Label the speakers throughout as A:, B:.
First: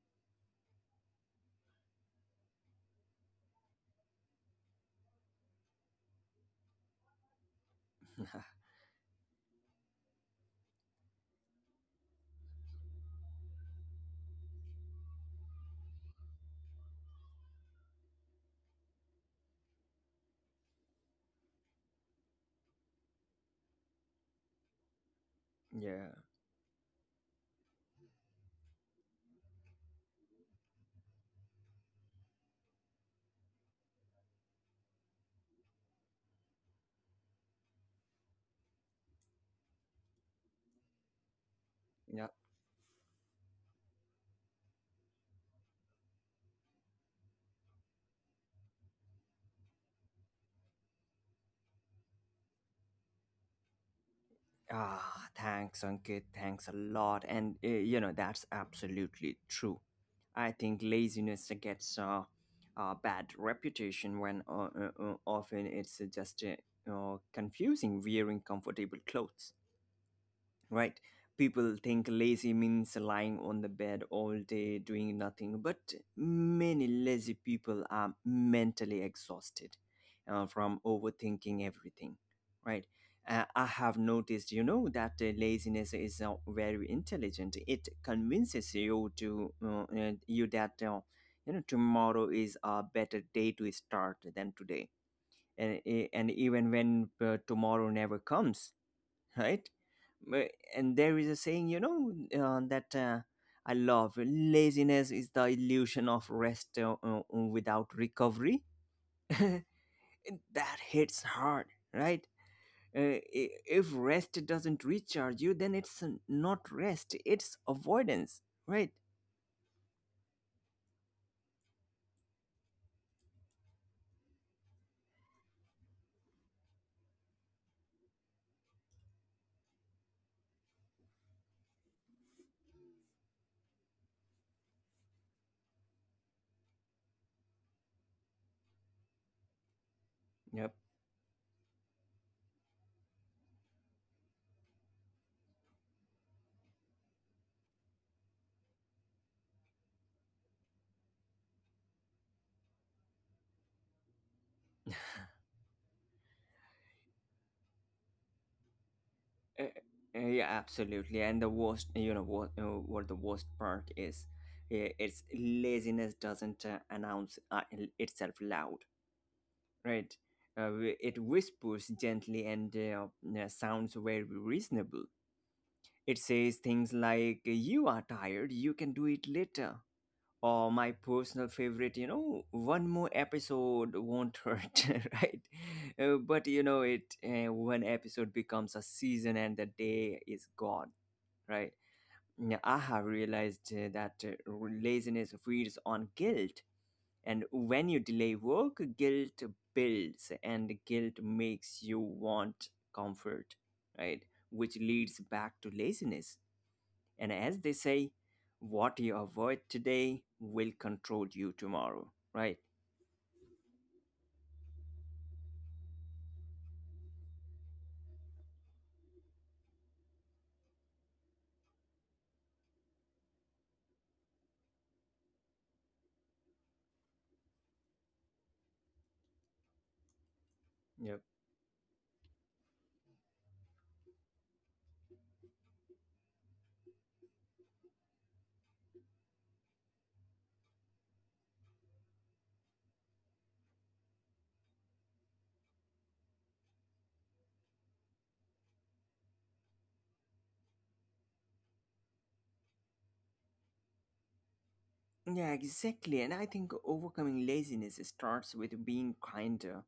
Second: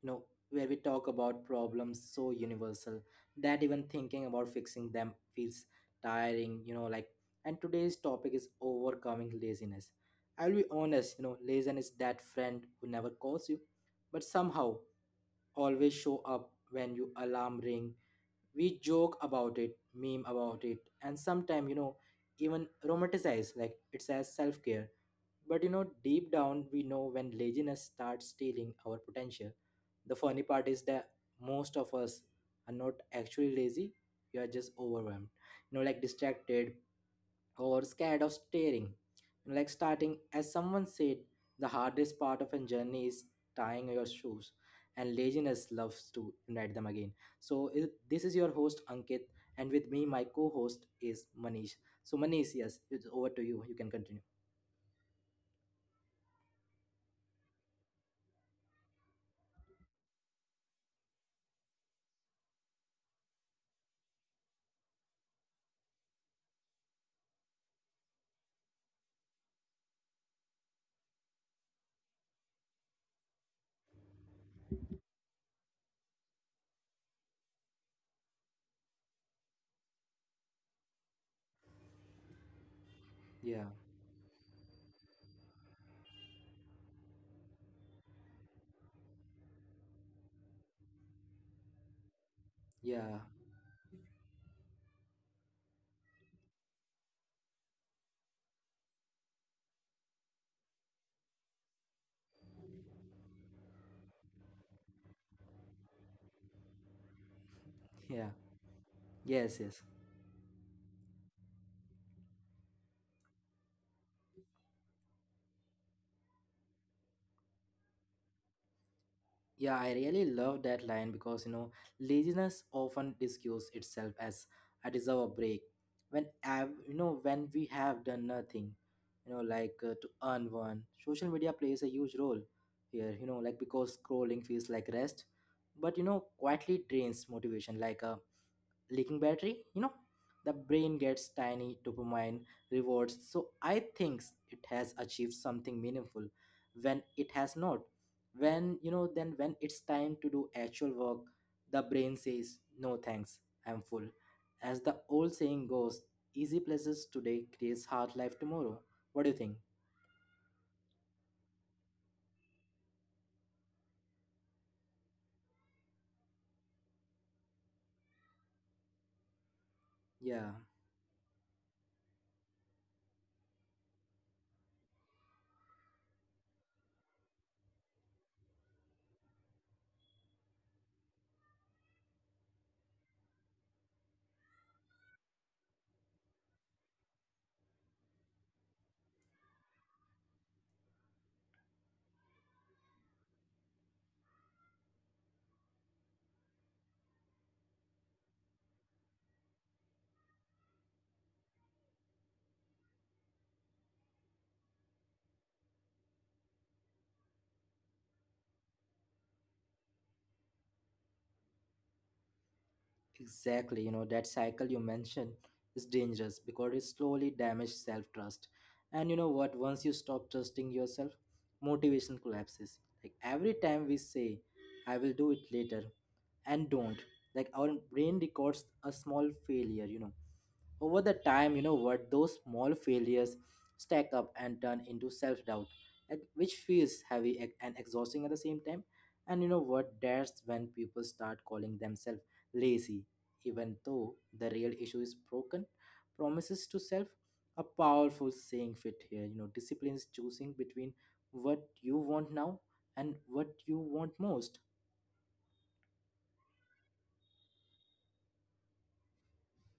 A: you know, where we talk about problems so universal that even thinking about fixing them feels tiring, and today's topic is overcoming laziness. I'll be honest, laziness is that friend who never calls you, but somehow always show up when you alarm ring. We joke about it, meme about it, and sometimes, even romanticize like it's as self-care but
B: yeah
A: deep down, we know when laziness starts stealing our potential. The funny part is that most of us are not actually lazy, we are just overwhelmed, distracted or scared of staring. You know, like starting, as someone said, the hardest
B: yeah
A: part of a journey is tying your shoes, and laziness loves to unite them again. This is your host Ankit, and with me, my co host is Manish. So, Manish, yes, it's over to you. You can continue.
B: thanks Ankit, thanks a lot. And you know, that's absolutely true. I think laziness gets a bad reputation when often it's just confusing wearing comfortable clothes, right? People think lazy means lying on the bed all day doing nothing, but many lazy people are mentally exhausted from overthinking everything, right?
A: Yeah.
B: I have noticed, you know, that laziness is very intelligent. It convinces you that you know, tomorrow is a
A: Yeah,
B: better day to start than today, and even when tomorrow never comes, right? And there is a saying, you know, that I love. Laziness is the illusion of rest without
A: yeah,
B: recovery.
A: yes, yes.
B: And that hits hard, right? If rest doesn't recharge you, then it's not rest, it's avoidance, right?
A: Yeah, I really love that line because laziness often disguises itself as I deserve a break. When we have done nothing, to earn one, social media plays a huge role here, because scrolling feels like rest, but quietly drains motivation like a leaking battery. The
B: Yep.
A: brain gets tiny dopamine rewards so I think it has achieved something meaningful when it has not when you know then when it's time to do actual work, the brain says no thanks, I'm full. As the old saying goes, easy pleasures today creates hard life tomorrow. What do you
B: Uh,
A: think?
B: yeah, absolutely. And the worst, you know, what the worst part is, it's laziness doesn't announce itself loud, right?
A: Yeah.
B: Uh, it whispers gently and sounds very reasonable. It says things like, you are tired, you can do it later. Or my personal favorite, you know, one more episode won't hurt, right? But you know, it one episode becomes a season and the day is gone, right? Yeah, I have realized that laziness feeds on guilt, and when you delay work, guilt builds, and guilt makes you want comfort, right? Which leads back to laziness. And as they say, what you avoid today will control you tomorrow, right?
A: Exactly, that cycle you mentioned is dangerous because it slowly damages self trust. And you know what? Once you stop trusting yourself, motivation collapses. Like every time we say, I will do it later, and don't, like our brain records a small failure. Over
B: Yep.
A: the time, you know what? Those small failures stack up and turn into self doubt, which feels heavy and exhausting at the same time. And you know what? That's when people start calling themselves lazy even though the real issue is broken promises to self. A powerful saying fit here: discipline is choosing between what you want now and what you want most.
B: Yeah, exactly. And I think overcoming laziness starts with being kinder,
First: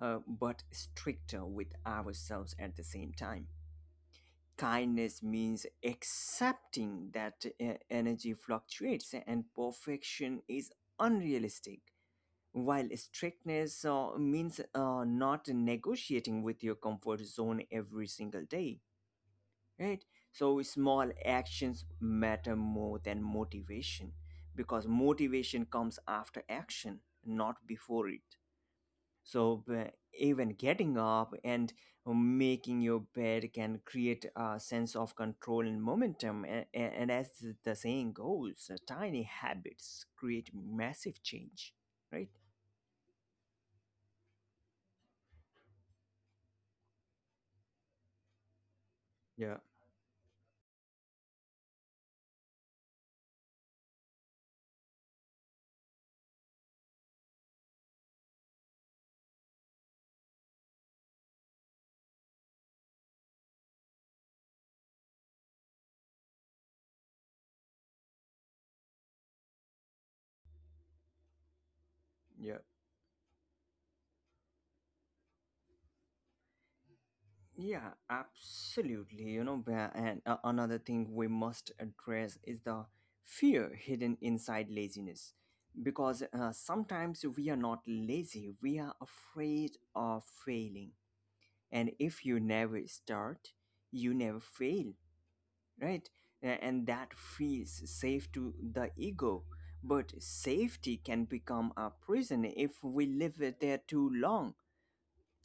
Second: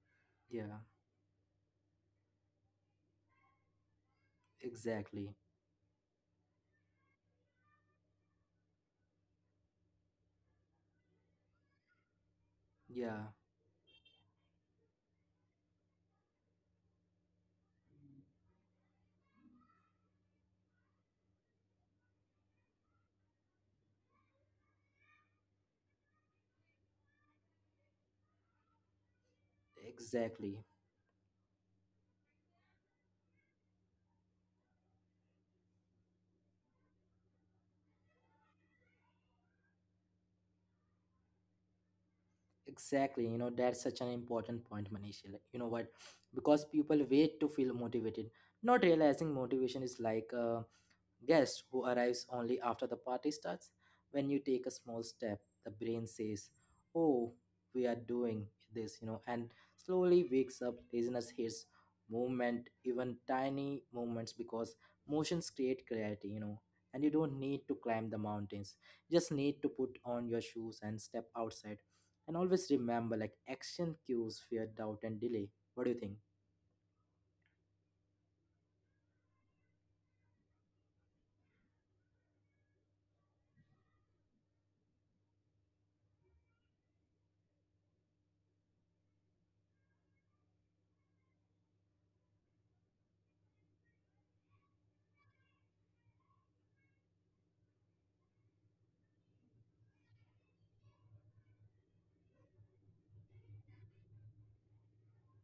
B: but
A: Yeah,
B: stricter with ourselves at the same time. Kindness
A: exactly.
B: means accepting that energy fluctuates and perfection is unrealistic, while
A: Yeah,
B: strictness means not negotiating with your comfort zone every single day, right? So, small actions matter more than motivation, because motivation comes after action, not before it. So, even
A: exactly.
B: getting up and making your bed can create a sense of control and momentum. And as the saying goes, tiny habits create massive change, right?
A: Exactly, that's such an important point, Manisha. Like, you know what, because people wait to feel motivated, not realizing
B: Yeah,
A: motivation is like a guest who arrives only after the party starts. When you take a small step, the brain says, Oh, we are doing this, and slowly wakes up. Listeners hears movement, even tiny movements, because motions create clarity, and you don't need to climb the mountains. You just need to put on your shoes and step outside. And always
B: yeah,
A: remember, like, action cues fear, doubt, and delay. What do you think?
B: yeah, absolutely. You know, another thing we must address is the fear hidden inside laziness. Because sometimes we are not lazy, we are afraid of failing, and if you never start, you never fail, right? And that feels safe to the ego, but safety can become a prison if we live it there too long.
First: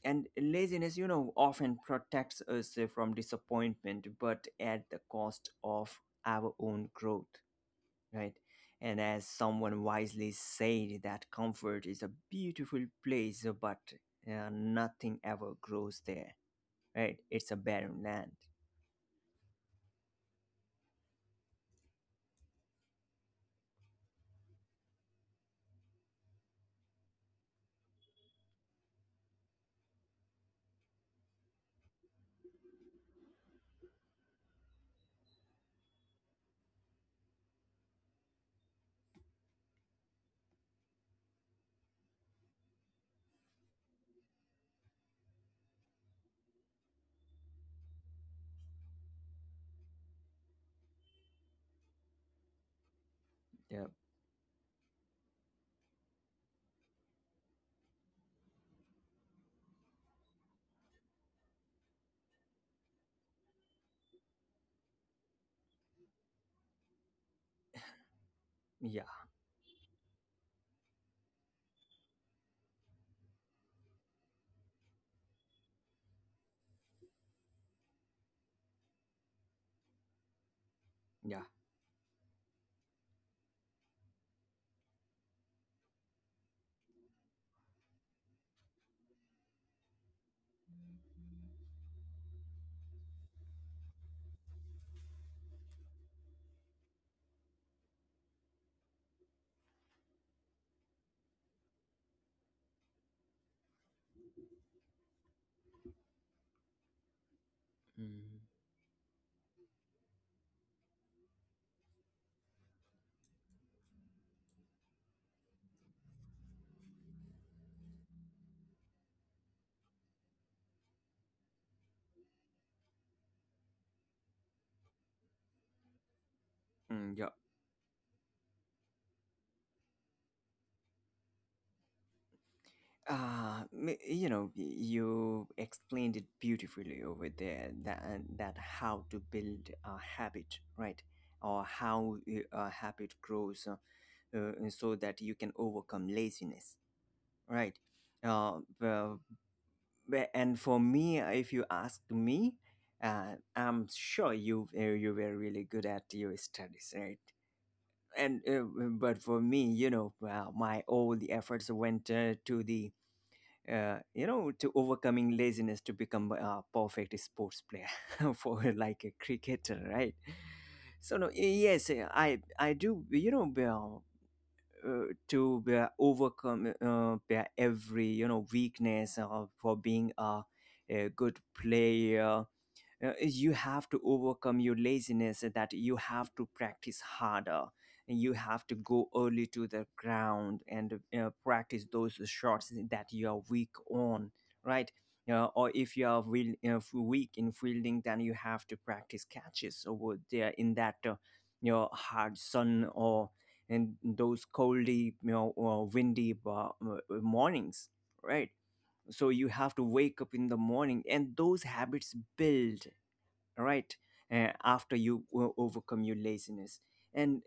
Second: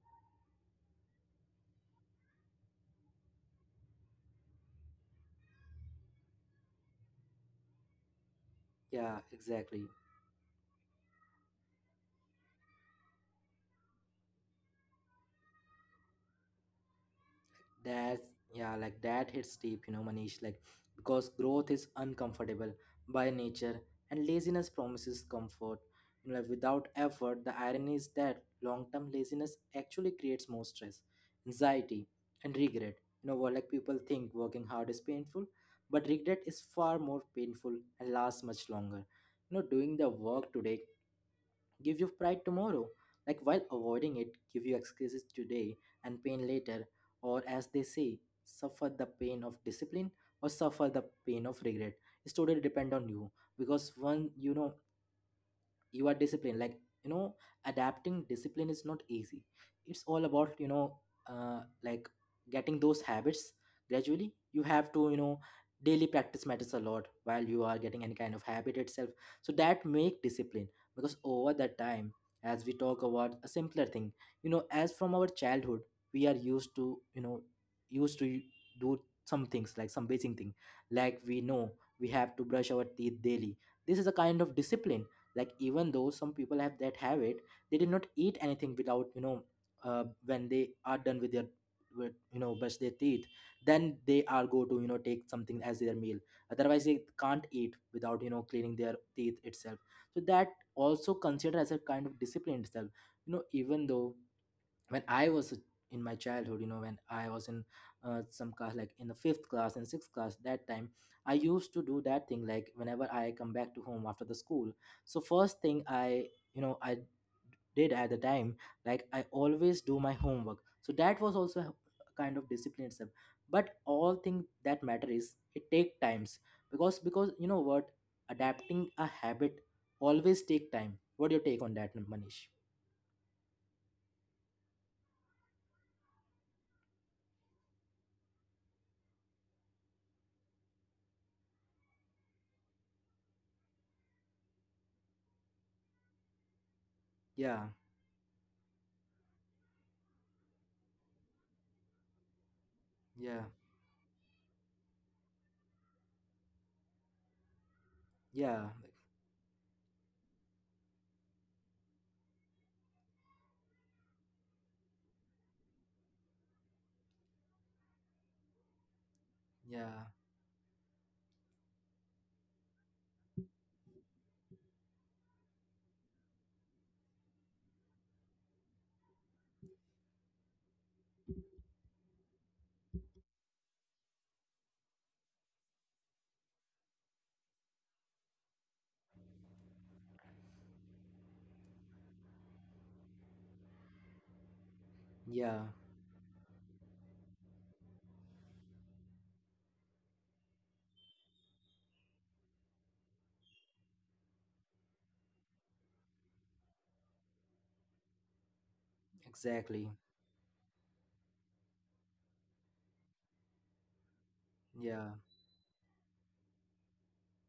B: And laziness, you know, often protects us from disappointment, but at the cost of our own growth, right?
A: Yeah,
B: And as
A: exactly.
B: someone wisely said, that comfort is a beautiful place, but nothing ever grows there, right? It's a barren
A: That's
B: land.
A: yeah, like that hits deep, Manish. Like because growth is uncomfortable by nature, and laziness promises comfort. You know, like without effort, the irony is that long-term laziness actually creates more stress, anxiety, and regret. You know what, like people think working hard is painful, but regret is far more painful and lasts much longer. You know, doing the work today give you pride tomorrow. Like while avoiding it, give you excuses today and pain later, or as they say, suffer the pain of discipline or suffer the pain of regret. It's totally depend on you because
B: Yeah,
A: one, you are disciplined. Like you know adapting discipline is not easy. It's all about uh, like getting those habits gradually. You have to daily practice matters a lot while you are getting any kind of habit itself,
B: yeah,
A: so that make discipline. Because over the time, as we talk about a simpler thing, as from our childhood we are used to used to do some things, like some basic thing. Like we
B: yeah.
A: know we have to brush our teeth daily. This is a kind of discipline. Like even though some people have that habit, they did not eat anything without when they are done with their with brush their teeth, then they are go to take something as their meal. Otherwise they can't eat without cleaning their teeth itself. So that also considered as a kind of discipline itself. You know, even though when I was in my childhood, when I was in some
B: Mm.
A: class, like in the fifth class and sixth class, that time I used to do that thing, like whenever I come back to home after the school. So first thing I did at the time, like I always do my homework. So that was also a kind of discipline itself. But all thing that matter is it take times because
B: Mm,
A: because
B: yeah.
A: you know what, adapting a habit always take time. What do you take on that, Manish?
B: You know, you explained it beautifully over there, that how to build a habit, right? Or how a habit grows and so that you can overcome laziness,
A: Yeah,
B: right? Well, and for me, if you ask me,
A: yeah,
B: I'm sure you you were really good at your studies, right? And
A: yeah.
B: but for me, you know, my all the efforts went to the you know, to overcoming laziness to become a perfect sports player for like a cricketer,
A: Yeah,
B: right? So no, yes, I do, you know, to overcome every, you know, weakness for being a good player. You have to overcome your laziness, that you have to practice harder, you have to go early to the ground and practice those shots that you are weak on, right?
A: yeah,
B: Or if you are weak in fielding, then you have to practice catches over there in that you know, hard sun, or in those coldy, you know, windy mornings, right? So you have to
A: exactly.
B: wake up in the morning and those habits build, right? After
A: Yeah,
B: you overcome your laziness. And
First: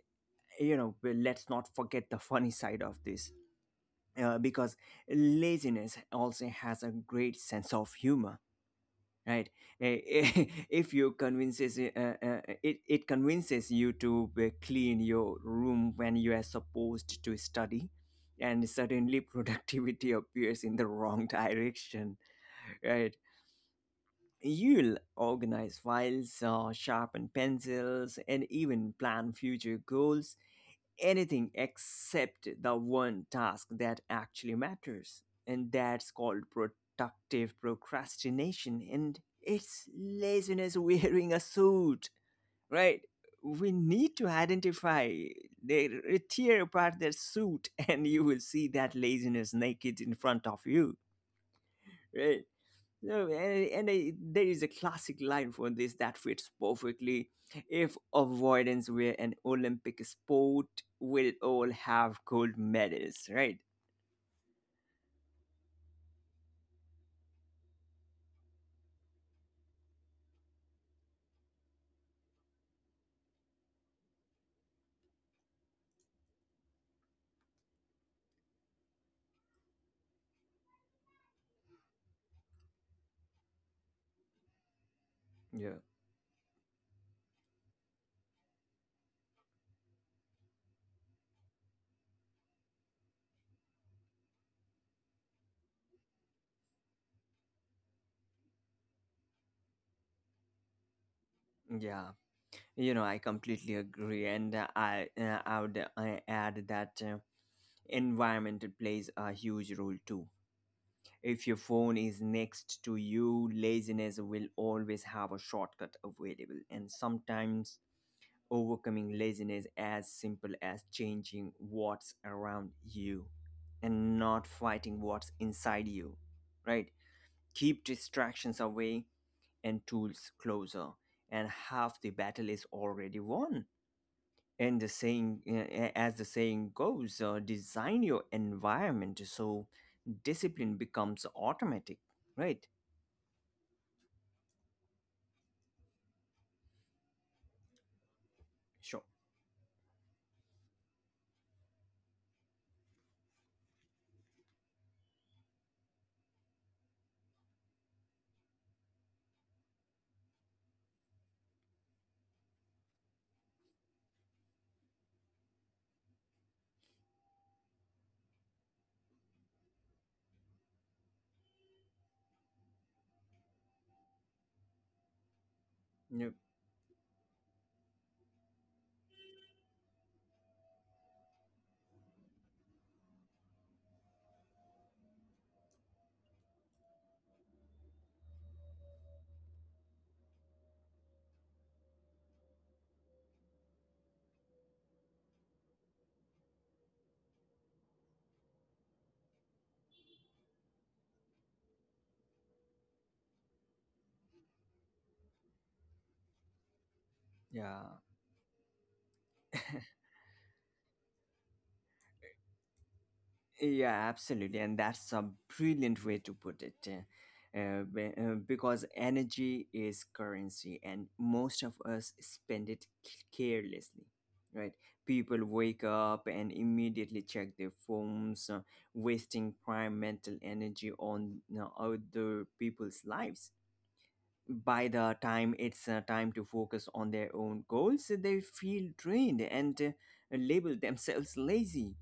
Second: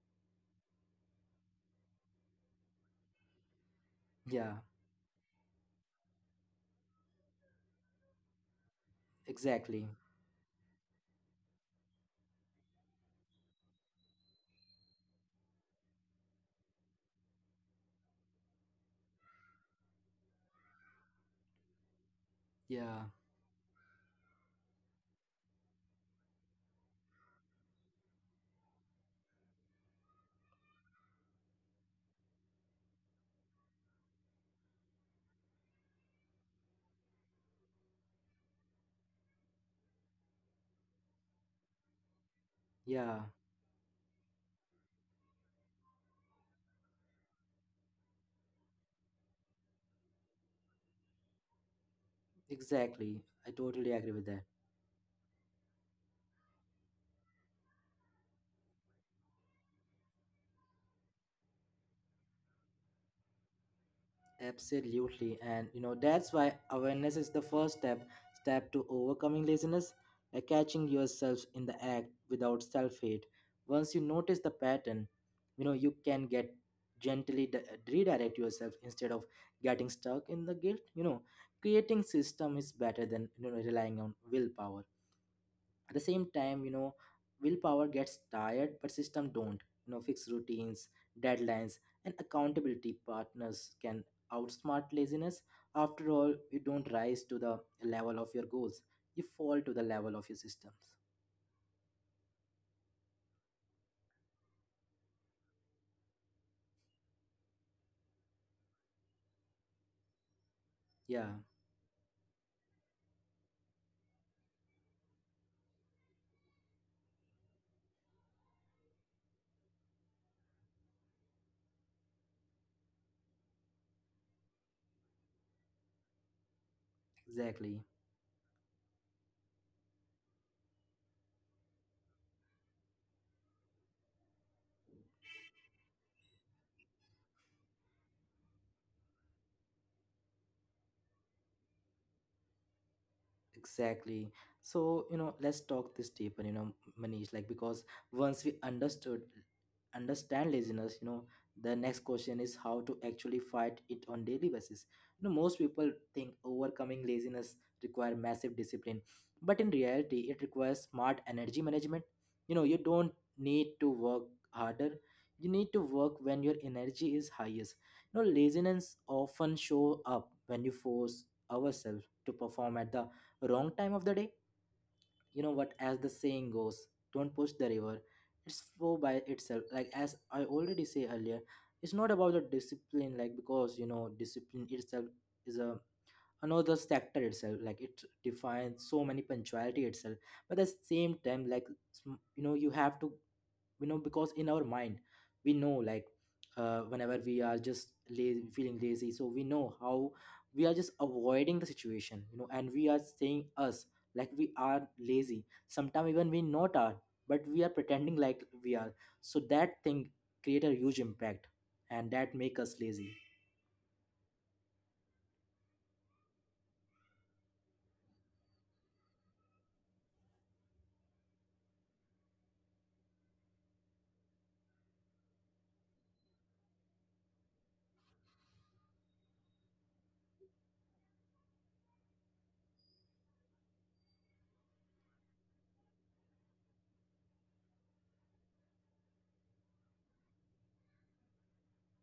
B: you know, well, let's not forget the funny side of this,
A: yeah,
B: because laziness also has a great sense of humor, right?
A: exactly.
B: Eh, eh, if you convinces it, it convinces you to clean your room when you are supposed to study, and suddenly productivity appears in the wrong direction,
A: Yeah,
B: right? You'll organize files, sharpen pencils, and even plan future goals. Anything except the one task that actually matters. And that's called productive procrastination. And it's laziness wearing a suit, right?
A: yeah,
B: We need to identify, tear apart their suit, and you will see that laziness naked in front of you, right? No,
A: exactly. I
B: and
A: totally
B: I,
A: agree with
B: there
A: that.
B: is a classic line for this that fits perfectly. If avoidance were an Olympic sport, we'd all have gold medals, right?
A: Absolutely. And you know, that's why awareness is the first step to overcoming laziness by catching yourself in the act without self-hate. Once you notice the pattern, you can get gently redirect yourself instead of getting stuck in the guilt. Creating system is better than relying on willpower
B: Yeah,
A: at the same time. Willpower gets tired but system don't. You know, fixed routines, deadlines, and accountability partners can outsmart laziness. After all, you don't rise to the level of your goals, you fall to the level of your systems.
B: yeah. You know, I completely agree, and I would add that environment plays a huge role too.
A: Yeah,
B: If your phone is next to you, laziness will always have a shortcut available, and sometimes overcoming laziness as simple as changing what's around you and not fighting what's inside you, right?
A: exactly.
B: Keep distractions away and tools closer, and half the battle is already won. And the saying, as the saying goes, design your environment so discipline becomes automatic, right?
A: Exactly. So, let's talk this deeper, Manish, like because once we understood
B: Sure.
A: understand laziness, the next question is how to actually fight it on daily basis. You know, most people think overcoming laziness require massive discipline, but in reality, it requires smart energy management. You know, you don't need to work harder. You need to work when your energy is highest. You know, laziness often show up when you force ourselves to perform at the wrong time of the day. You know what, as the saying
B: Yep.
A: goes, don't push the river, it's flow by itself. Like as I already say earlier, it's not about the discipline. Like because discipline itself is a another sector itself. Like it defines so many punctuality itself. But at the same time, like you know, you have to because in our mind we know like whenever we are just lazy, feeling lazy, so we know how we are just avoiding the situation and we are saying us like we are lazy. Sometimes even we not are but we are
B: Yeah.
A: pretending like we are. So that thing create a huge impact and that make us lazy.
B: Yeah, absolutely. And that's a brilliant way to put it. Because energy is currency and most of us spend it carelessly, right? People wake up and immediately check their phones, wasting prime mental energy on, you know, other people's lives. By the time it's time to focus on their own goals, they feel drained and label themselves lazy,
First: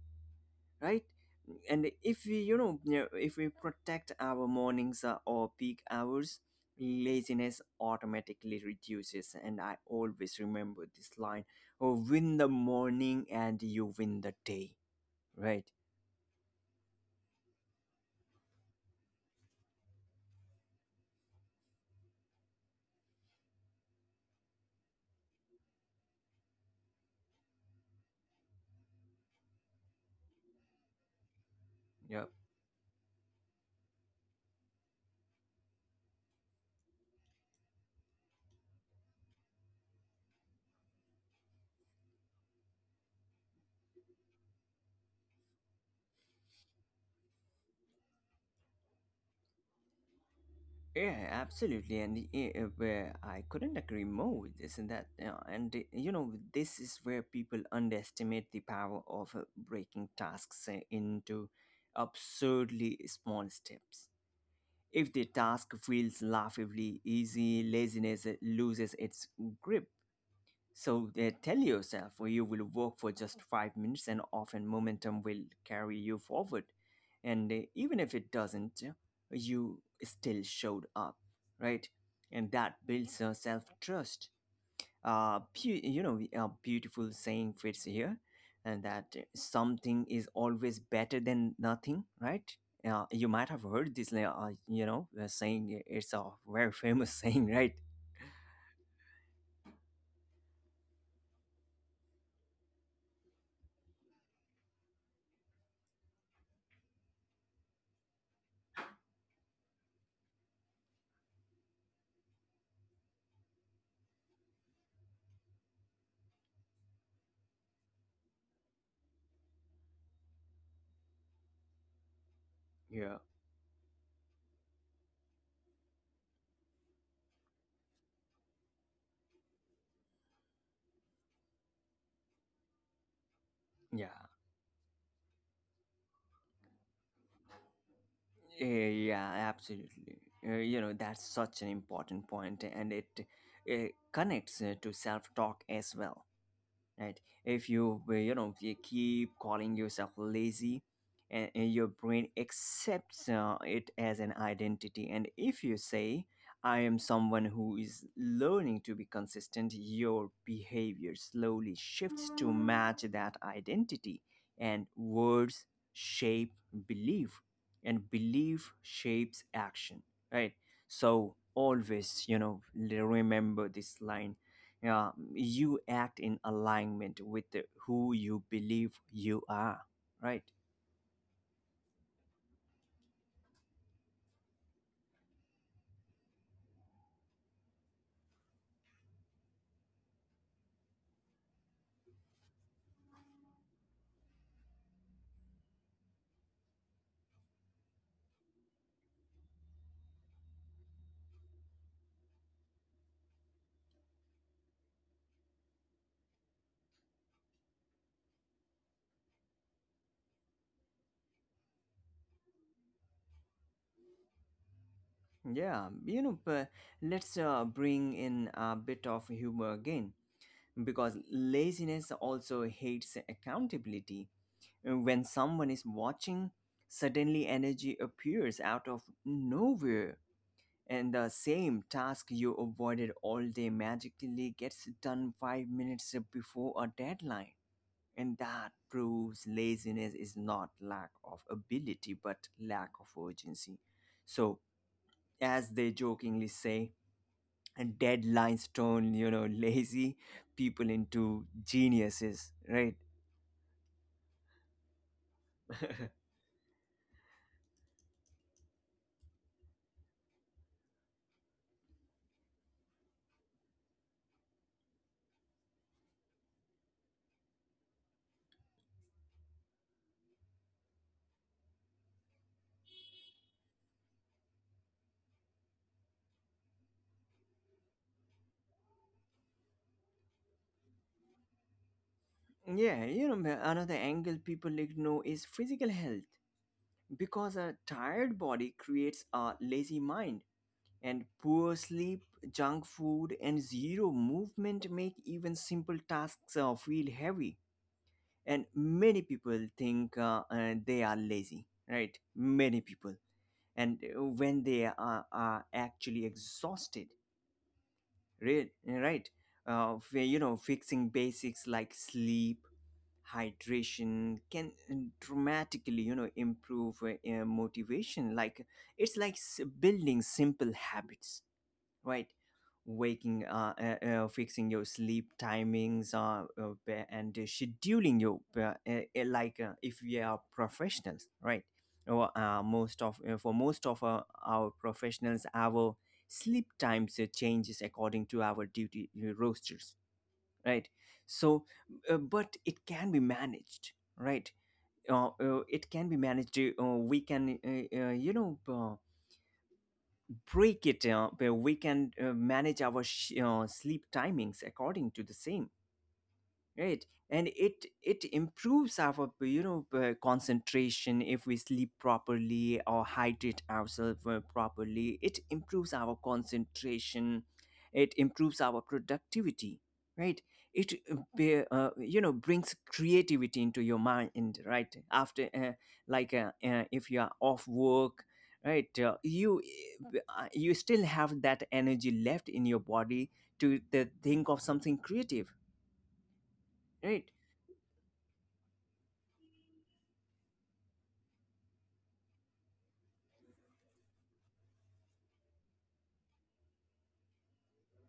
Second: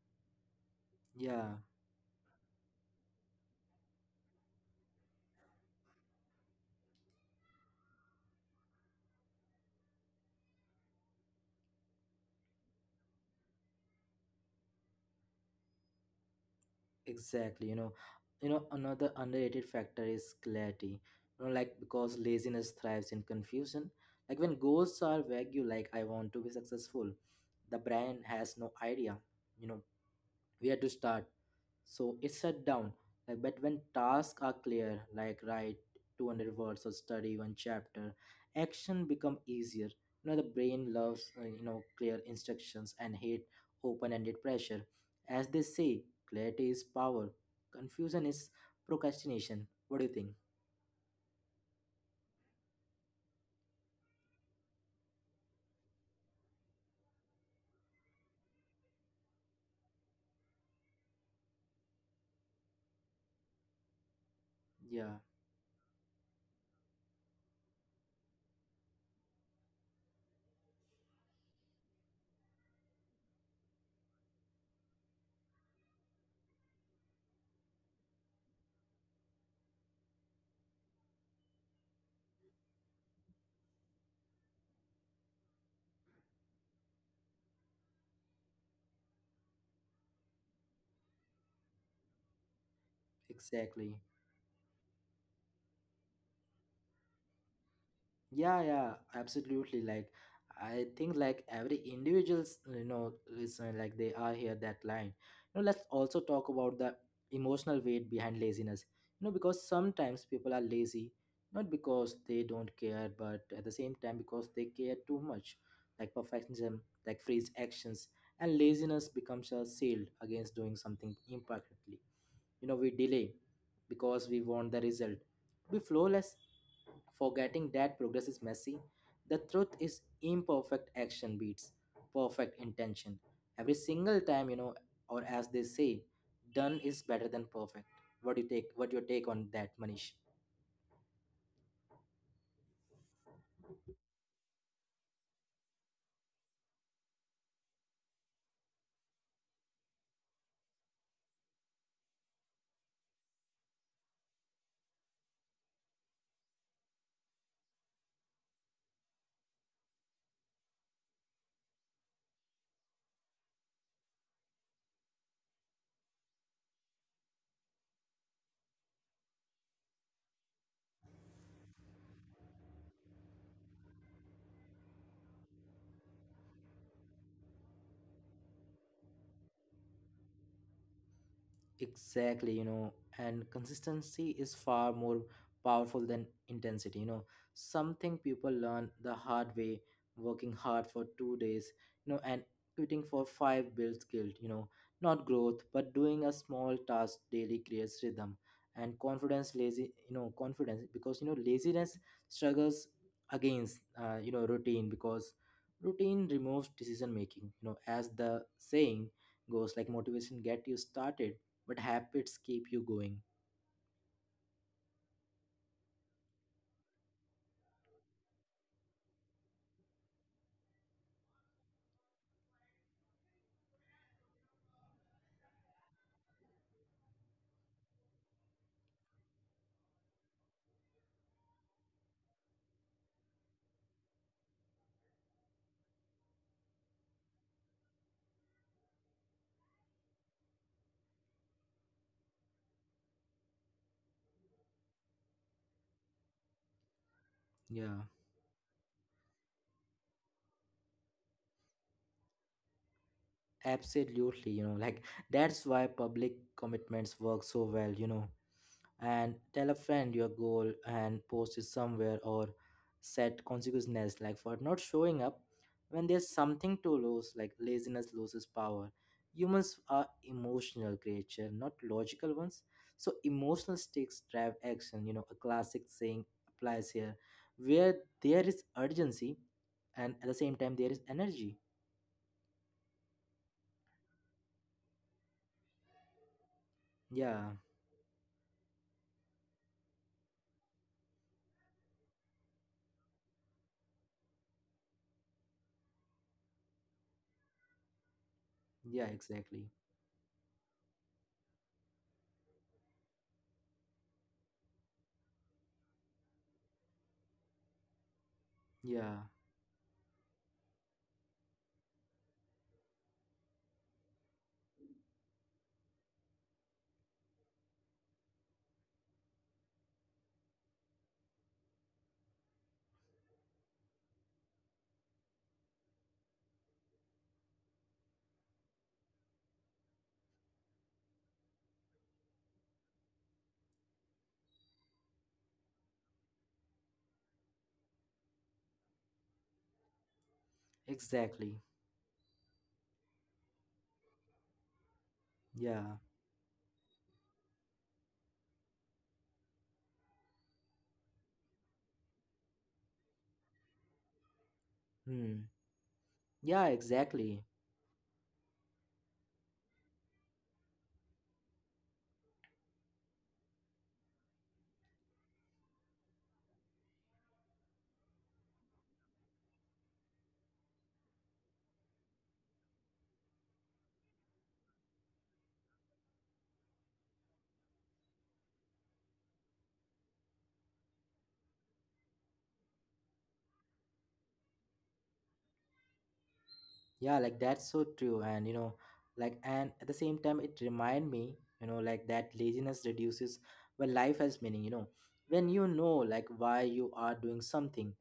B: right?
A: Yeah.
B: And if we, you know, yeah, if we protect our mornings or peak hours, laziness automatically reduces. And I always remember this line: oh, win the morning and you win the day, right?
A: Exactly, you know another underrated factor is clarity. You know, like because laziness thrives in confusion. Like when goals are vague, you like I want to be successful. The brand has no idea, you know, where to start, so
B: Yeah,
A: it's shut down. Like but when tasks are clear, like write 200 words or study one chapter, action become easier. You know, the brain loves clear instructions and hate open-ended pressure. As they say, clarity is power, confusion is procrastination. What do you think?
B: yeah, absolutely. And where I couldn't agree more with this, and that. Yeah, and you know, this is where people underestimate the power of breaking tasks into absurdly small steps. If
A: Yeah,
B: the task feels laughably easy, laziness loses its grip. So tell yourself, well, you will work for just 5 minutes, and often momentum will carry you forward. And even if it doesn't, you still showed up, right? And that builds self trust. You know, a beautiful saying fits here, and that, something is always better than nothing, right? You might have heard
A: exactly.
B: this, like, saying. It's a very famous saying, right?
A: Yeah, yeah, absolutely. Like, I think like every individuals, listen, like they are here that line. You know, let's also talk about the emotional weight behind laziness. You know, because sometimes people are lazy, not because they don't care, but at the same time because they care too much. Like perfectionism, like frees actions, and laziness becomes a shield against doing something imperfectly. You know, we
B: Yeah,
A: delay because we want the result be flawless, forgetting that progress is messy. The truth is, imperfect action beats perfect intention. Every single
B: yeah.
A: time, or as they say, done is better than perfect. What do you take? What your take
B: Yeah,
A: on that, Manish?
B: absolutely. You know, that's such an important point, and it connects to self-talk as well, right? If you, you know, you keep calling yourself lazy, and your brain accepts it as an identity. And if you say, I am someone who is learning to be consistent, your behavior slowly shifts to match that identity. And words shape belief, and belief shapes action, right? So always, you know, remember this line, yeah, you act in alignment with who you believe you are, right?
A: Exactly, and consistency is far more powerful than intensity. You know, something people learn the hard way, working hard for 2 days, and quitting for five builds guilt, not growth, but doing a small task daily creates rhythm and confidence, lazy, confidence because, laziness struggles against, routine because routine removes decision making, as the saying goes, like motivation get you started but habits keep you going.
B: Yeah, you know, but let's bring in a bit of humor again, because laziness also hates accountability. When someone is watching, suddenly energy appears out of nowhere, and the same task you avoided all day magically gets done 5 minutes before a deadline. And that proves laziness is not lack of ability, but lack of urgency. So, as they jokingly say, and
A: Yeah,
B: deadlines turn, you know, lazy people into geniuses, right?
A: absolutely. You know, like that's why public commitments work so well. You know, and tell a friend your goal and post it somewhere, or set consequences like for not showing up when there's something to lose. Like laziness loses power. Humans are emotional creature, not logical ones, so emotional stakes drive action. You know, a classic saying applies here: where there is urgency, and at the same time, there is energy.
B: Yeah, you know, another angle people ignore is physical health
A: Yeah.
B: because a tired body creates a lazy mind, and poor sleep, junk food, and zero movement make even simple tasks feel heavy. And
A: Yeah.
B: many people
A: Exactly.
B: think they are lazy, right? Many people, and when they are actually exhausted,
A: Yeah.
B: right. You know, fixing basics like sleep, hydration can dramatically, you know, improve motivation. Like it's like building simple habits, right? Waking fixing your sleep timings and scheduling your if we are professionals, right? Or most of for most of our professionals, our sleep times changes according to our duty rosters, right?
A: Exactly.
B: So, but it can be managed, right? It
A: Yeah.
B: can be managed. We can you know, break it where we can manage our sleep timings according to the
A: Hmm.
B: same,
A: Yeah.
B: right? And
A: Exactly.
B: it improves our you know, concentration. If we sleep properly or hydrate ourselves properly, it improves our concentration, it improves our productivity, right? It you know, brings creativity into your mind, right? After if you are off work, right? You still have that energy left in your body to think of something creative, right?
A: Yeah, like that's so true. And you know, like and at the same time, it remind me, you know, like that laziness reduces when life has meaning. You know, when you know like why you are doing something,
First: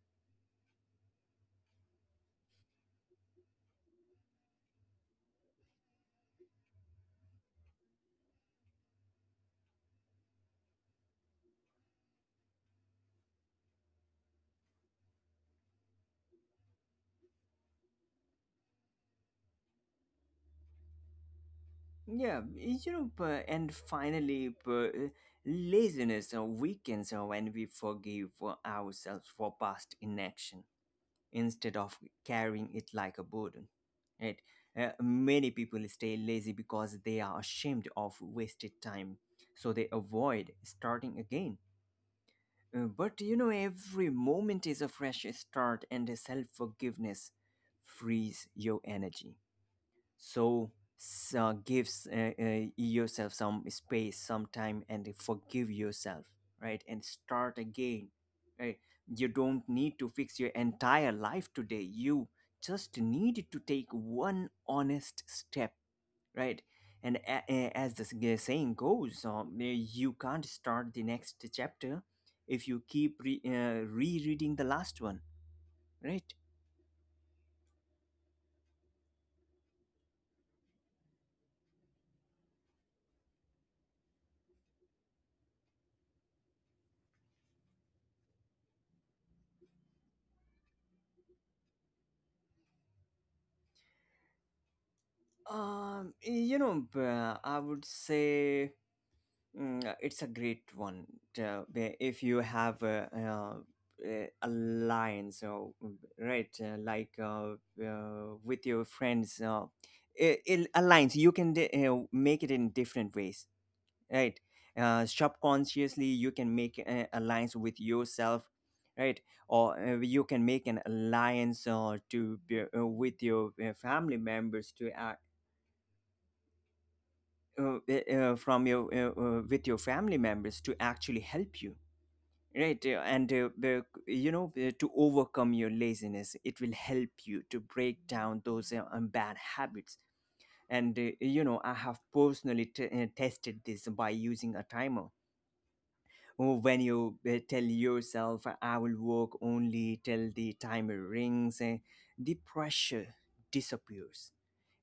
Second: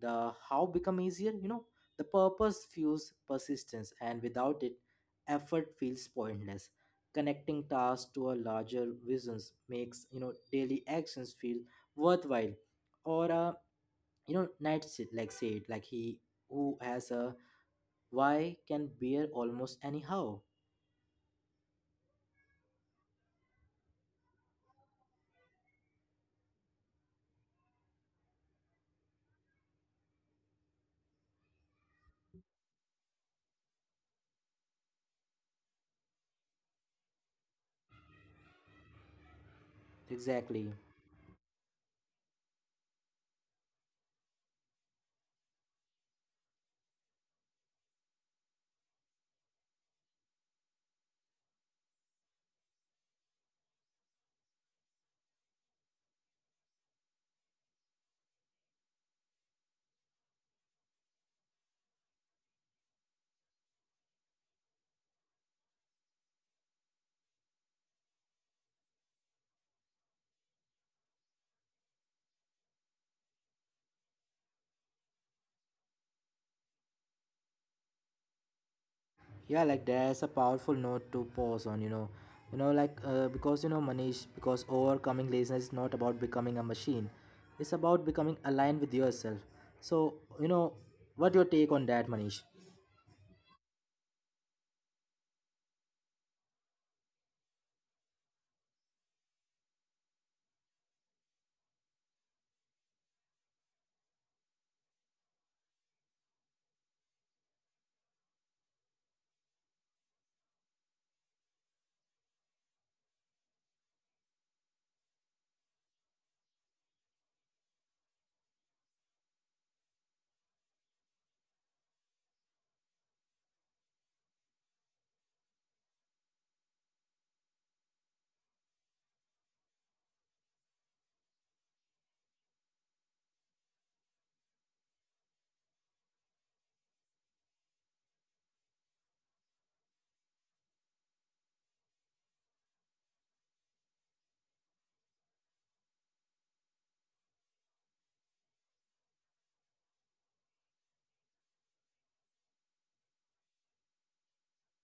A: the how become easier. You know, the purpose fuels persistence, and without it, effort feels pointless. Connecting tasks to a larger visions makes, you know, daily actions feel worthwhile. Or you know, knight said like, he who has a why can bear almost anyhow?
B: Yeah, you know, and finally, laziness weakens when we forgive ourselves for past inaction instead of carrying it like a burden. Right? Many people stay lazy because they are ashamed of wasted time, so they avoid
A: Exactly.
B: starting again. But you know, every moment is a fresh start, and self forgiveness frees your energy. So, give yourself some space, some time, and forgive yourself, right? And start again, right? You don't need to fix your entire life today. You just need to take one honest step, right? And as the saying goes, you can't start the next chapter if you keep rereading the last one, right?
A: Yeah, like that's a powerful note to pause on, you know. You know, like because you know, Manish, because overcoming laziness is not about becoming a machine. It's about becoming aligned with yourself. So, you know, what your take on that, Manish?
B: You know, I would say it's a great one. If you have a line, so right, with your friends, it, it aligns. You can make it in different ways, right? Subconsciously, you can make alliance with yourself, right? Or you can make an alliance to be, with your family members to from your with your family members to actually help you. Right, you know, to overcome your laziness, it will help you to break down those bad habits. And you know, I have personally tested this by using a timer. Oh, when you tell yourself, I will work only till the timer rings, the pressure disappears,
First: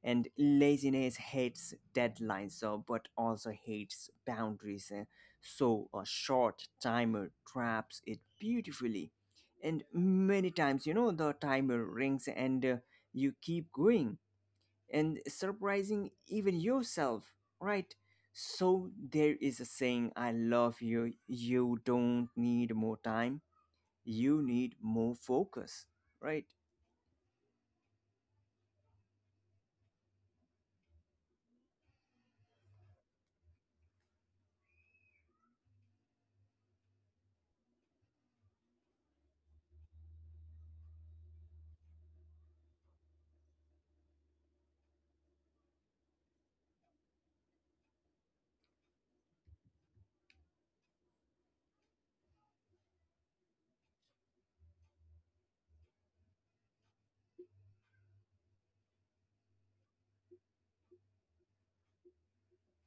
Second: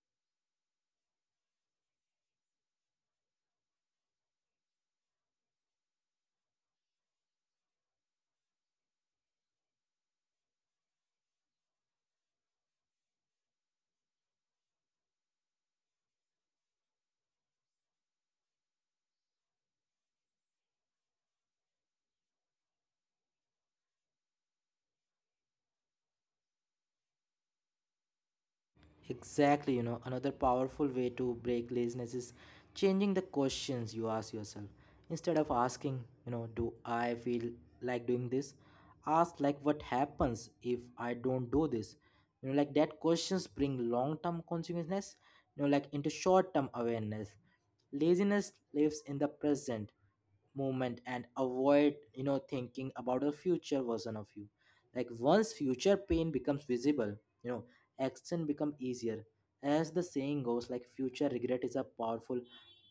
B: and laziness hates deadlines, so, but also hates boundaries. So a short timer traps it beautifully, and many times, you know, the timer rings and you keep going and surprising even yourself, right? So there is a saying I love: you don't need more time, you need more focus, right?
A: Exactly, you know, another powerful way to break laziness is changing the questions you ask yourself. Instead of asking, you know, do I feel like doing this? Ask like what happens if I don't do this? You know, like that questions bring long-term consciousness, you know, like into short-term awareness. Laziness lives in the present moment and avoid, you know, thinking about a future version of you. Like once future pain becomes visible, you know, action become easier. As the saying goes, like future regret is a powerful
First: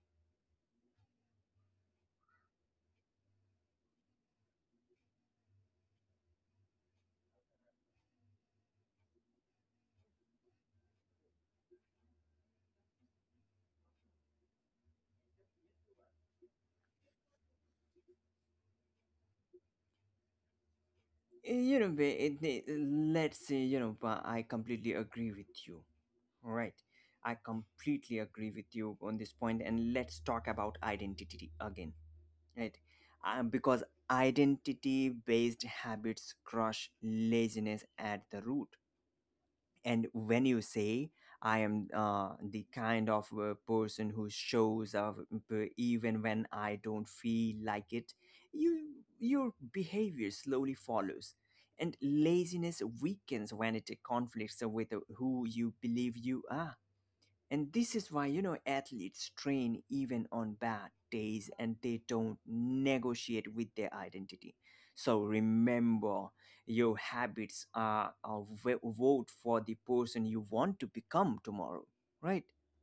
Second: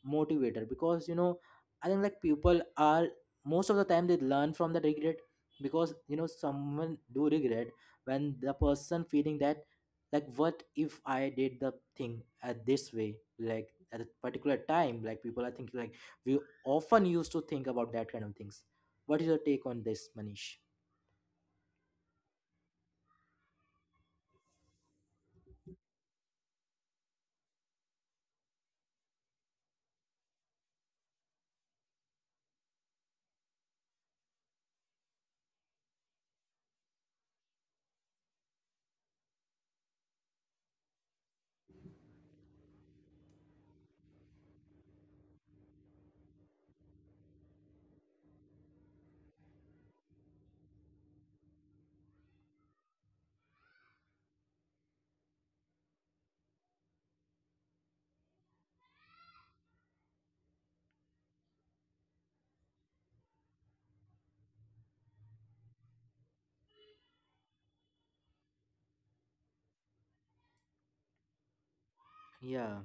A: motivator. Because you know, I think like people are, most of the time they learn from the regret. Because you know, someone do regret when the person feeling that, like what if I did the thing at this way, like at a particular time, like people are thinking like we often used to think about that kind of things. What is your take on this, Manish?
B: Let's say, I completely agree with you, right? I completely agree with you on this point. And let's talk about identity again, right? Because identity based habits crush laziness at the root. And when you say, I am the kind of person who shows up even when I don't feel like it, you, your behavior slowly follows. And laziness weakens when it conflicts with who you believe you are. And this is why, you know, athletes train even on bad days, and they don't negotiate with their identity. So remember, your habits are a vote for the person you want to become tomorrow, right?
A: Yeah.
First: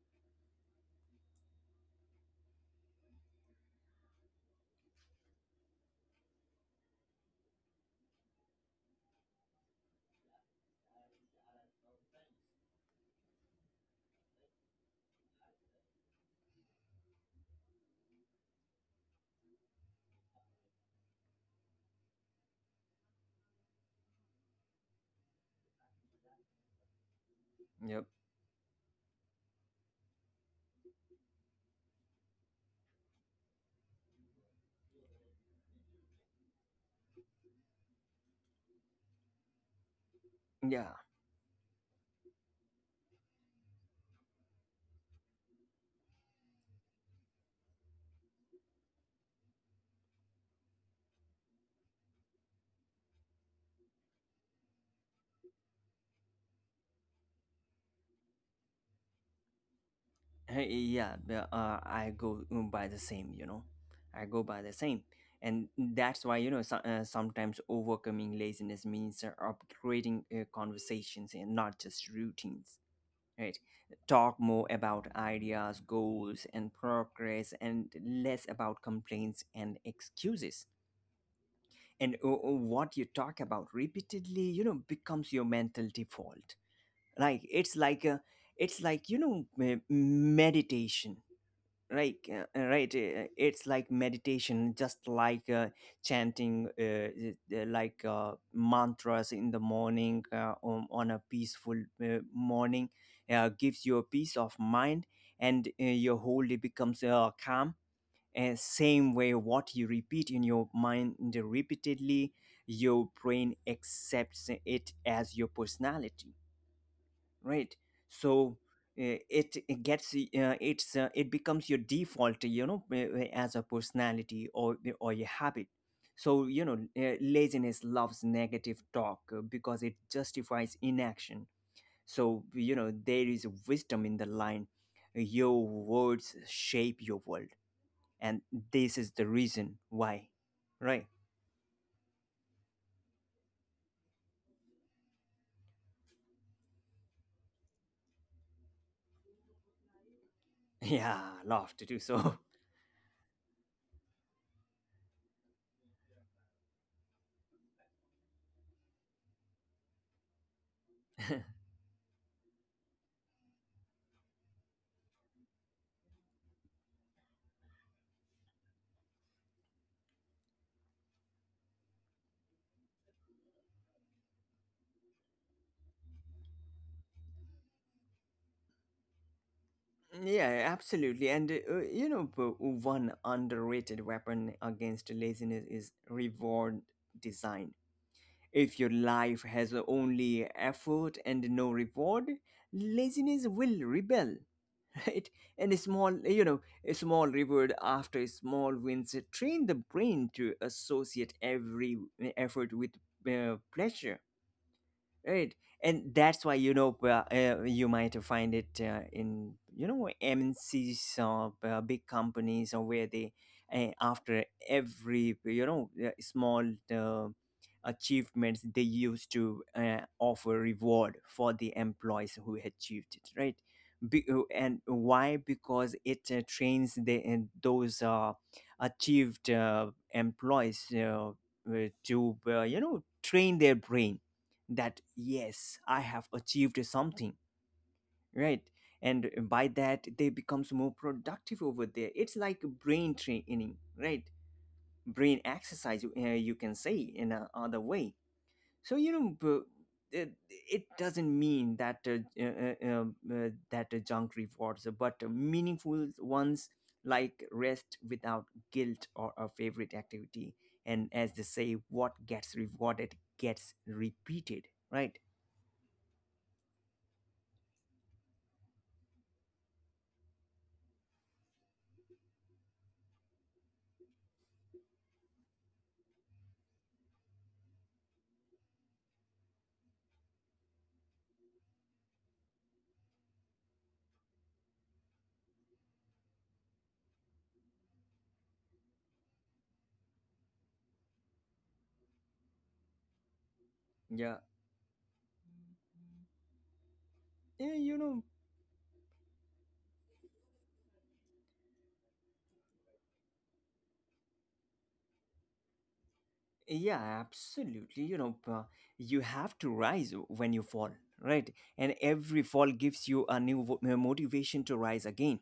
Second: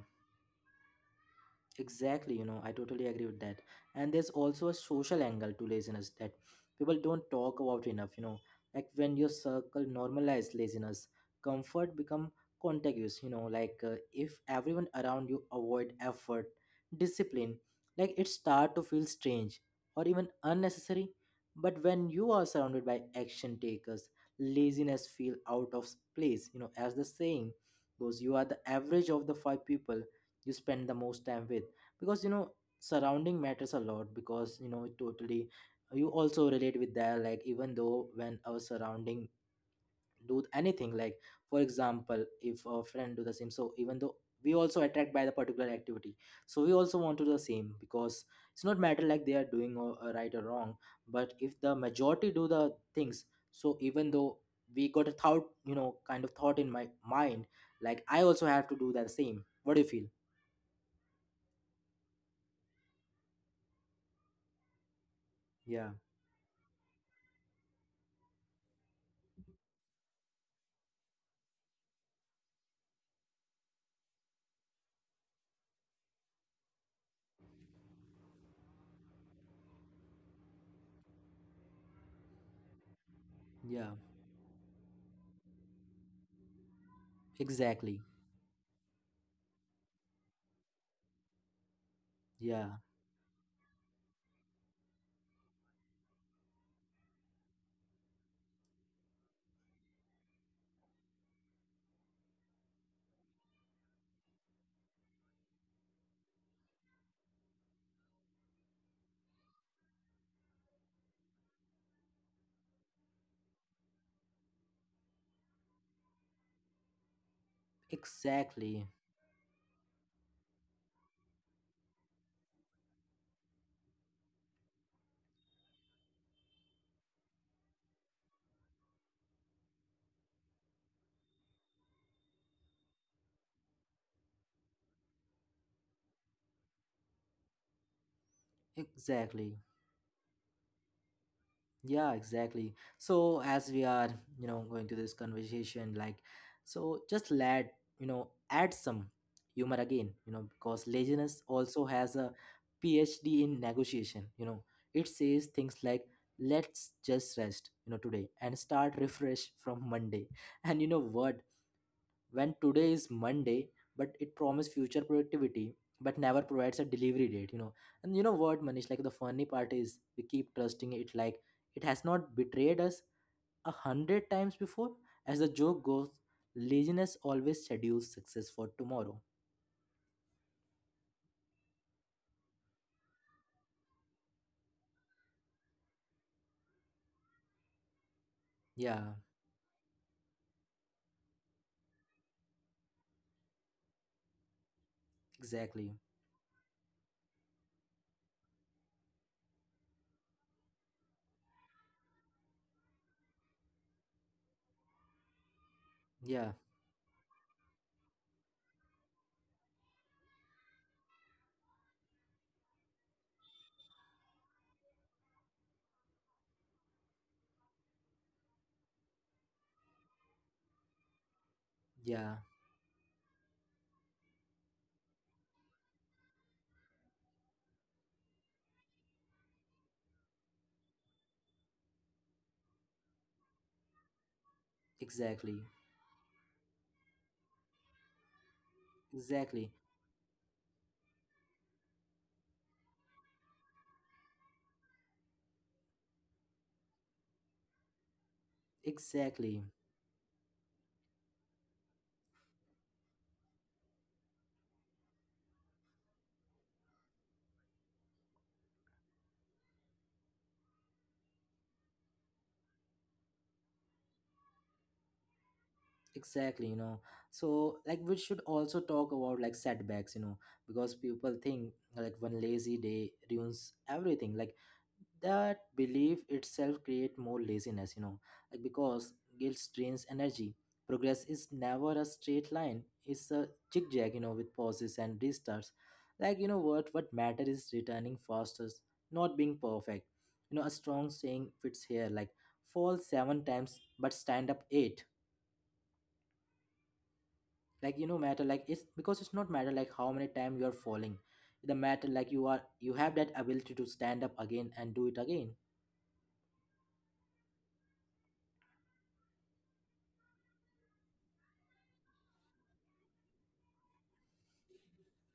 A: Exactly, you know, I totally agree with that. And there's also a social angle to laziness that people don't talk about enough, you know. Like when your circle normalizes laziness, comfort become contagious, you know. Like if everyone around you avoid effort, discipline, like it start to feel strange or even unnecessary. But when you are surrounded by action takers, laziness feel out of place, you know, as the saying
B: Yep.
A: goes, you are the average of the five people you spend the most time with. Because you know, surrounding matters a lot. Because you know, it totally, you also relate with that, like even though when our surrounding do
B: Yeah.
A: anything, like for example, if a friend do the same, so even though we also attract by the particular activity, so we also want to do the same. Because it's not matter like they are doing or right or wrong, but if the majority do the things, so even though we got a thought, you know, kind of thought in my mind, like I also have to do the same. What do you feel?
B: Hey, yeah. I go by the same, you know. I go by the same. And
A: Yeah.
B: that's why, you know, so, sometimes overcoming laziness means upgrading conversations and not just routines, right? Talk more about ideas, goals, and progress, and less about complaints and excuses. And what you talk about
A: Yeah,
B: repeatedly, you know, becomes your mental default. Like it's like
A: exactly.
B: a, it's like, you know, meditation, right?
A: Yeah,
B: It's like meditation, just like chanting mantras in the morning on a peaceful morning gives you a peace of mind, and your whole day becomes calm. And same way, what you repeat in your mind repeatedly, your brain accepts it as your personality, right? So
A: exactly.
B: it, it gets it's it becomes your default, you know, as a personality or your habit. So you know, laziness loves negative talk because it justifies inaction. So you know, there is wisdom in the line: your words shape your world. And this is the
A: Exactly.
B: reason why, right?
A: Yeah, exactly. So as we are, you know, going to this conversation, like, so just let, you know, add some humor again, you know, because
B: yeah,
A: laziness also
B: laughed
A: has
B: too
A: a
B: so
A: PhD in negotiation, you know. It says things like, let's just rest, you know, today and start refresh from Monday. And you know what? When today is Monday, but it promises future productivity, but never provides a delivery date, you know. And you know what, Manish, like the funny part is we keep trusting it like it has not betrayed us a 100 times before. As the joke goes, laziness always schedules success for tomorrow.
B: Yeah, absolutely. And you know, one underrated weapon against laziness is reward design. If your
A: Yeah,
B: life has only effort and no reward, laziness will rebel. Right? And
A: exactly.
B: a small, you know, a small reward after small wins train the brain to associate every effort with pleasure. Right, and that's why,
A: Yeah,
B: you know, you might find it in, you know, MNCs or big companies, or where they after every, you know, small uh, achievements, they used to offer reward for the employees
A: yeah,
B: who achieved it. Right, and why? Because it trains the, and those achieved employees to you know, train their brain that
A: exactly.
B: yes, I have achieved something, right. And
A: Exactly.
B: by that, they becomes more productive over there. It's like brain training, right? Brain exercise, you can say in a other way. So you know,
A: Exactly.
B: it, it doesn't mean that uh, uh, that junk rewards, but meaningful ones, like rest without guilt or a favorite activity. And as they say, what gets rewarded gets repeated, right?
A: Exactly, you know. So, like, we should also talk about like setbacks, you know, because people think like one lazy day ruins everything. Like, that belief itself create more laziness, you know, like because guilt drains energy. Progress is never a straight line; it's a zigzag, you know, with pauses and restarts. Like, you know, what matter is returning faster, not being perfect. You know, a strong saying fits here: like, fall seven times, but
B: Yeah.
A: stand up eight.
B: Yeah, you
A: Like you
B: know,
A: know matter like it's because it's not matter like how many time you are falling, the matter like you have that ability to stand up again and do it again.
B: yeah, absolutely. You know, you have to rise when you fall, right? And every fall gives you a new motivation to rise again,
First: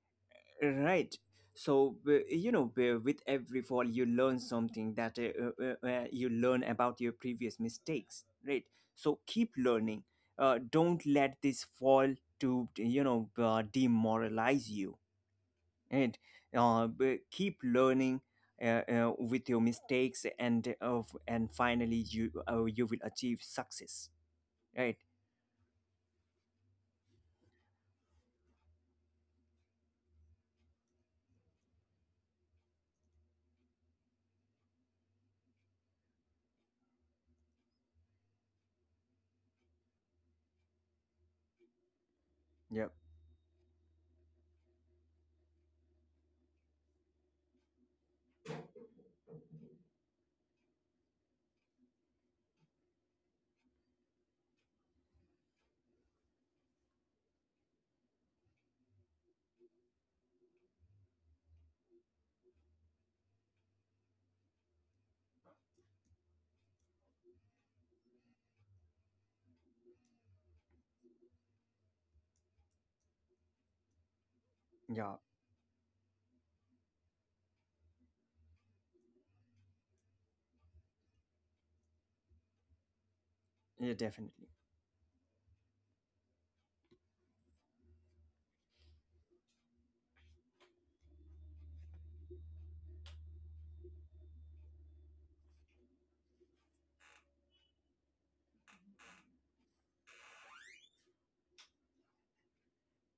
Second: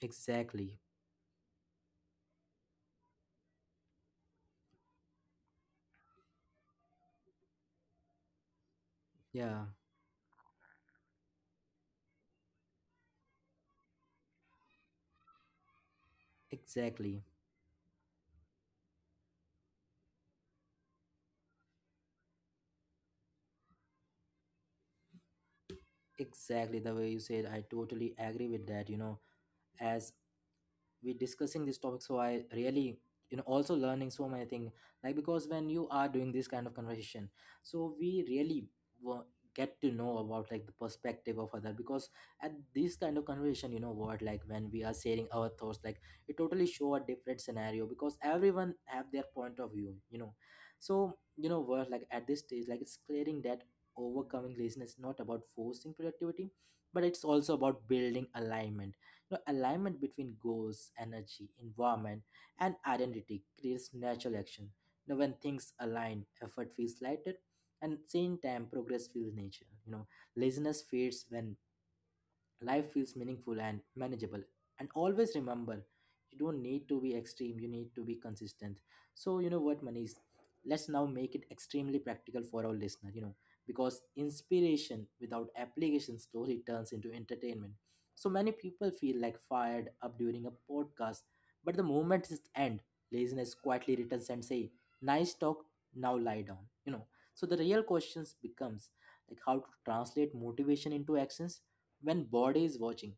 A: Exactly.
B: right? So, you know, with every fall, you learn something, that you learn about your previous mistakes, right? So keep
A: Yeah,
B: learning. Don't let this fall to, you know, demoralize you. And
A: exactly.
B: keep learning with your mistakes, and and finally you you will achieve success, right?
A: Exactly the way you said, I totally agree with that. You know, as we discussing this topic, so I really, you know, also learning so many things, like because when you are doing this kind of conversation, so we really wa- get to know about like the perspective of other. Because at
B: Yeah.
A: this kind of conversation, you know what like when we are sharing our thoughts like it totally show a different scenario because everyone have their point of view, you know. So you know what, like at this stage like it's clearing that overcoming laziness is not about forcing productivity, but it's also about building alignment. Now, alignment between goals, energy, environment, and identity creates natural action. Now, when things align, effort feels lighter, and at the same time, progress feels natural. You know, laziness fades when life feels meaningful and manageable, and
B: Yeah.
A: always remember, you don't need to be extreme, you need to be consistent. So you know what, Manish, let's now make it extremely practical for our listener, you know,
B: Yeah,
A: because
B: definitely.
A: inspiration without application slowly turns into entertainment. So many people feel like fired up during a podcast, but the moment is end, laziness quietly returns and say, nice talk, now lie down, you know. So the real questions becomes, like how to translate motivation into actions when body is watching.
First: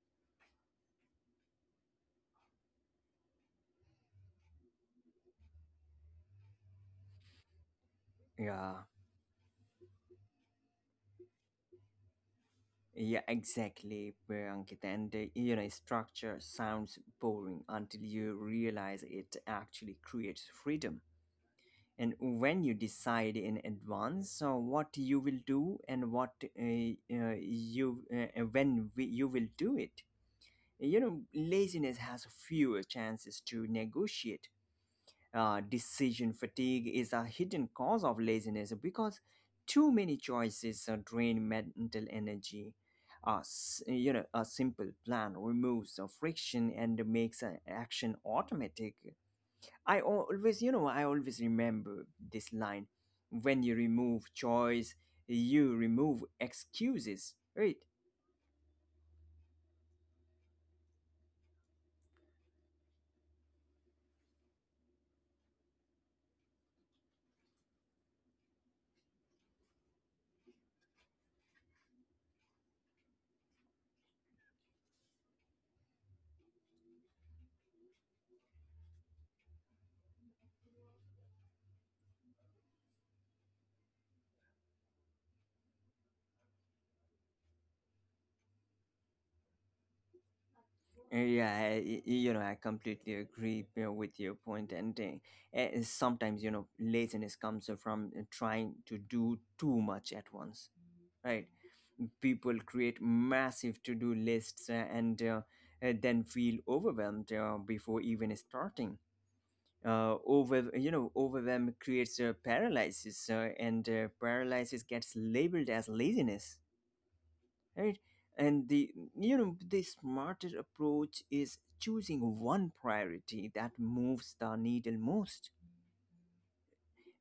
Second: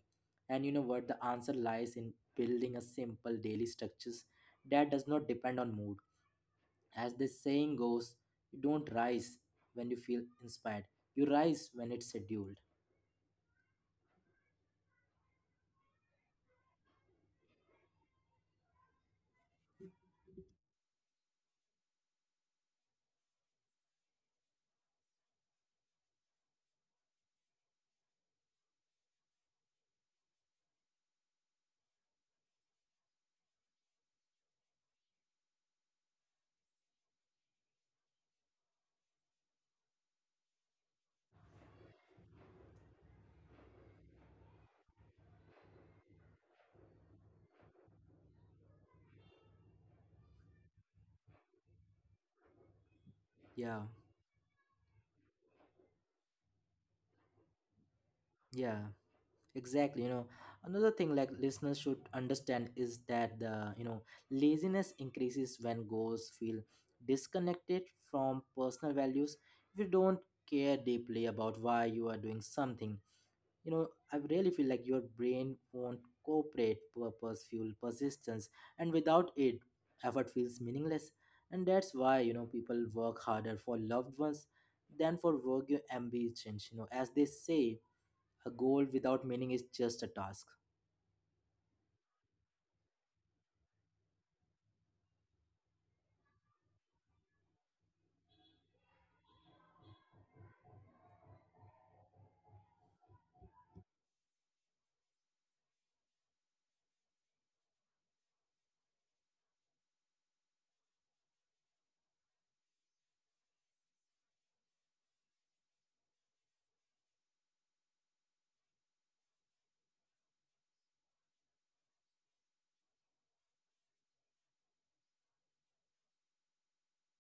A: And you know what, the answer lies in building a simple daily structures that does not depend on mood. As this saying goes, you
B: Yeah.
A: don't rise when you feel inspired, you rise when it's scheduled.
B: Yeah, exactly, Ankit. And you know, structure sounds boring until you realize it actually creates freedom. And when you decide in advance, so what you will do and what you will do it, you know, laziness has fewer chances to negotiate. Decision fatigue is a hidden cause of laziness, because too many choices drain mental energy. You know, a simple plan removes the friction and makes an action automatic. I always, you know, I always remember this line: when you
A: Yeah.
B: remove choice, you remove excuses, right?
A: Yeah, exactly, you know, another thing like listeners should understand is that the, you know, laziness increases when goals feel disconnected from personal values. If you don't care deeply about why you are doing something, you know, I really feel like your brain won't cooperate purpose, fuel, persistence, and without it, effort feels meaningless. And that's why you know people work harder for loved ones than for work your ambitions. You know, as they say, a goal without meaning is just a task.
B: Yeah, you know, I completely agree with your point. And sometimes, you know, laziness comes from trying to do too much at once, right? People create massive to do lists and then feel overwhelmed before even starting. Over, you know, overwhelm creates a paralysis, and paralysis gets labeled as laziness, right? And the, you know, the smarter approach is choosing one priority that moves the needle most.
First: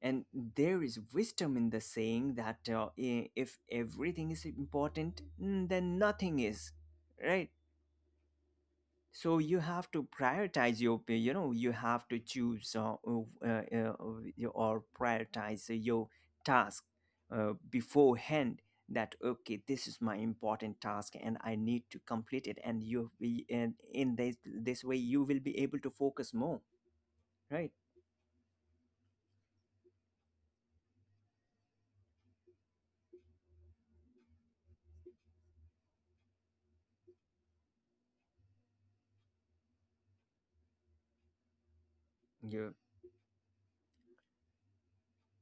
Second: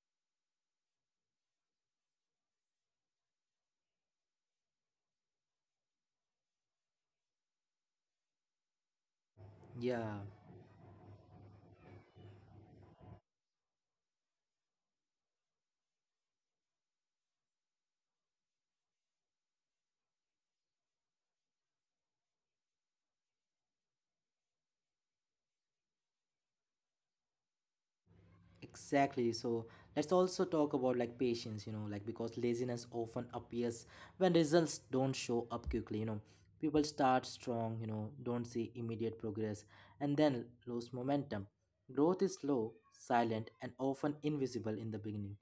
B: And there is wisdom in the saying that if everything is important, then nothing is, right? So you have to
A: Yeah,
B: prioritize your you know, you have to choose your or prioritize your task beforehand, that okay, this is my important task and I need to complete it, and you and in this this way you will be able to focus more, right?
A: exactly. So let's also talk about like patience, you know, like because laziness often appears when results don't show up quickly, you know. People start strong, you know, don't see immediate progress and then lose momentum. Growth is
B: Yeah.
A: slow, silent, and often invisible in the beginning.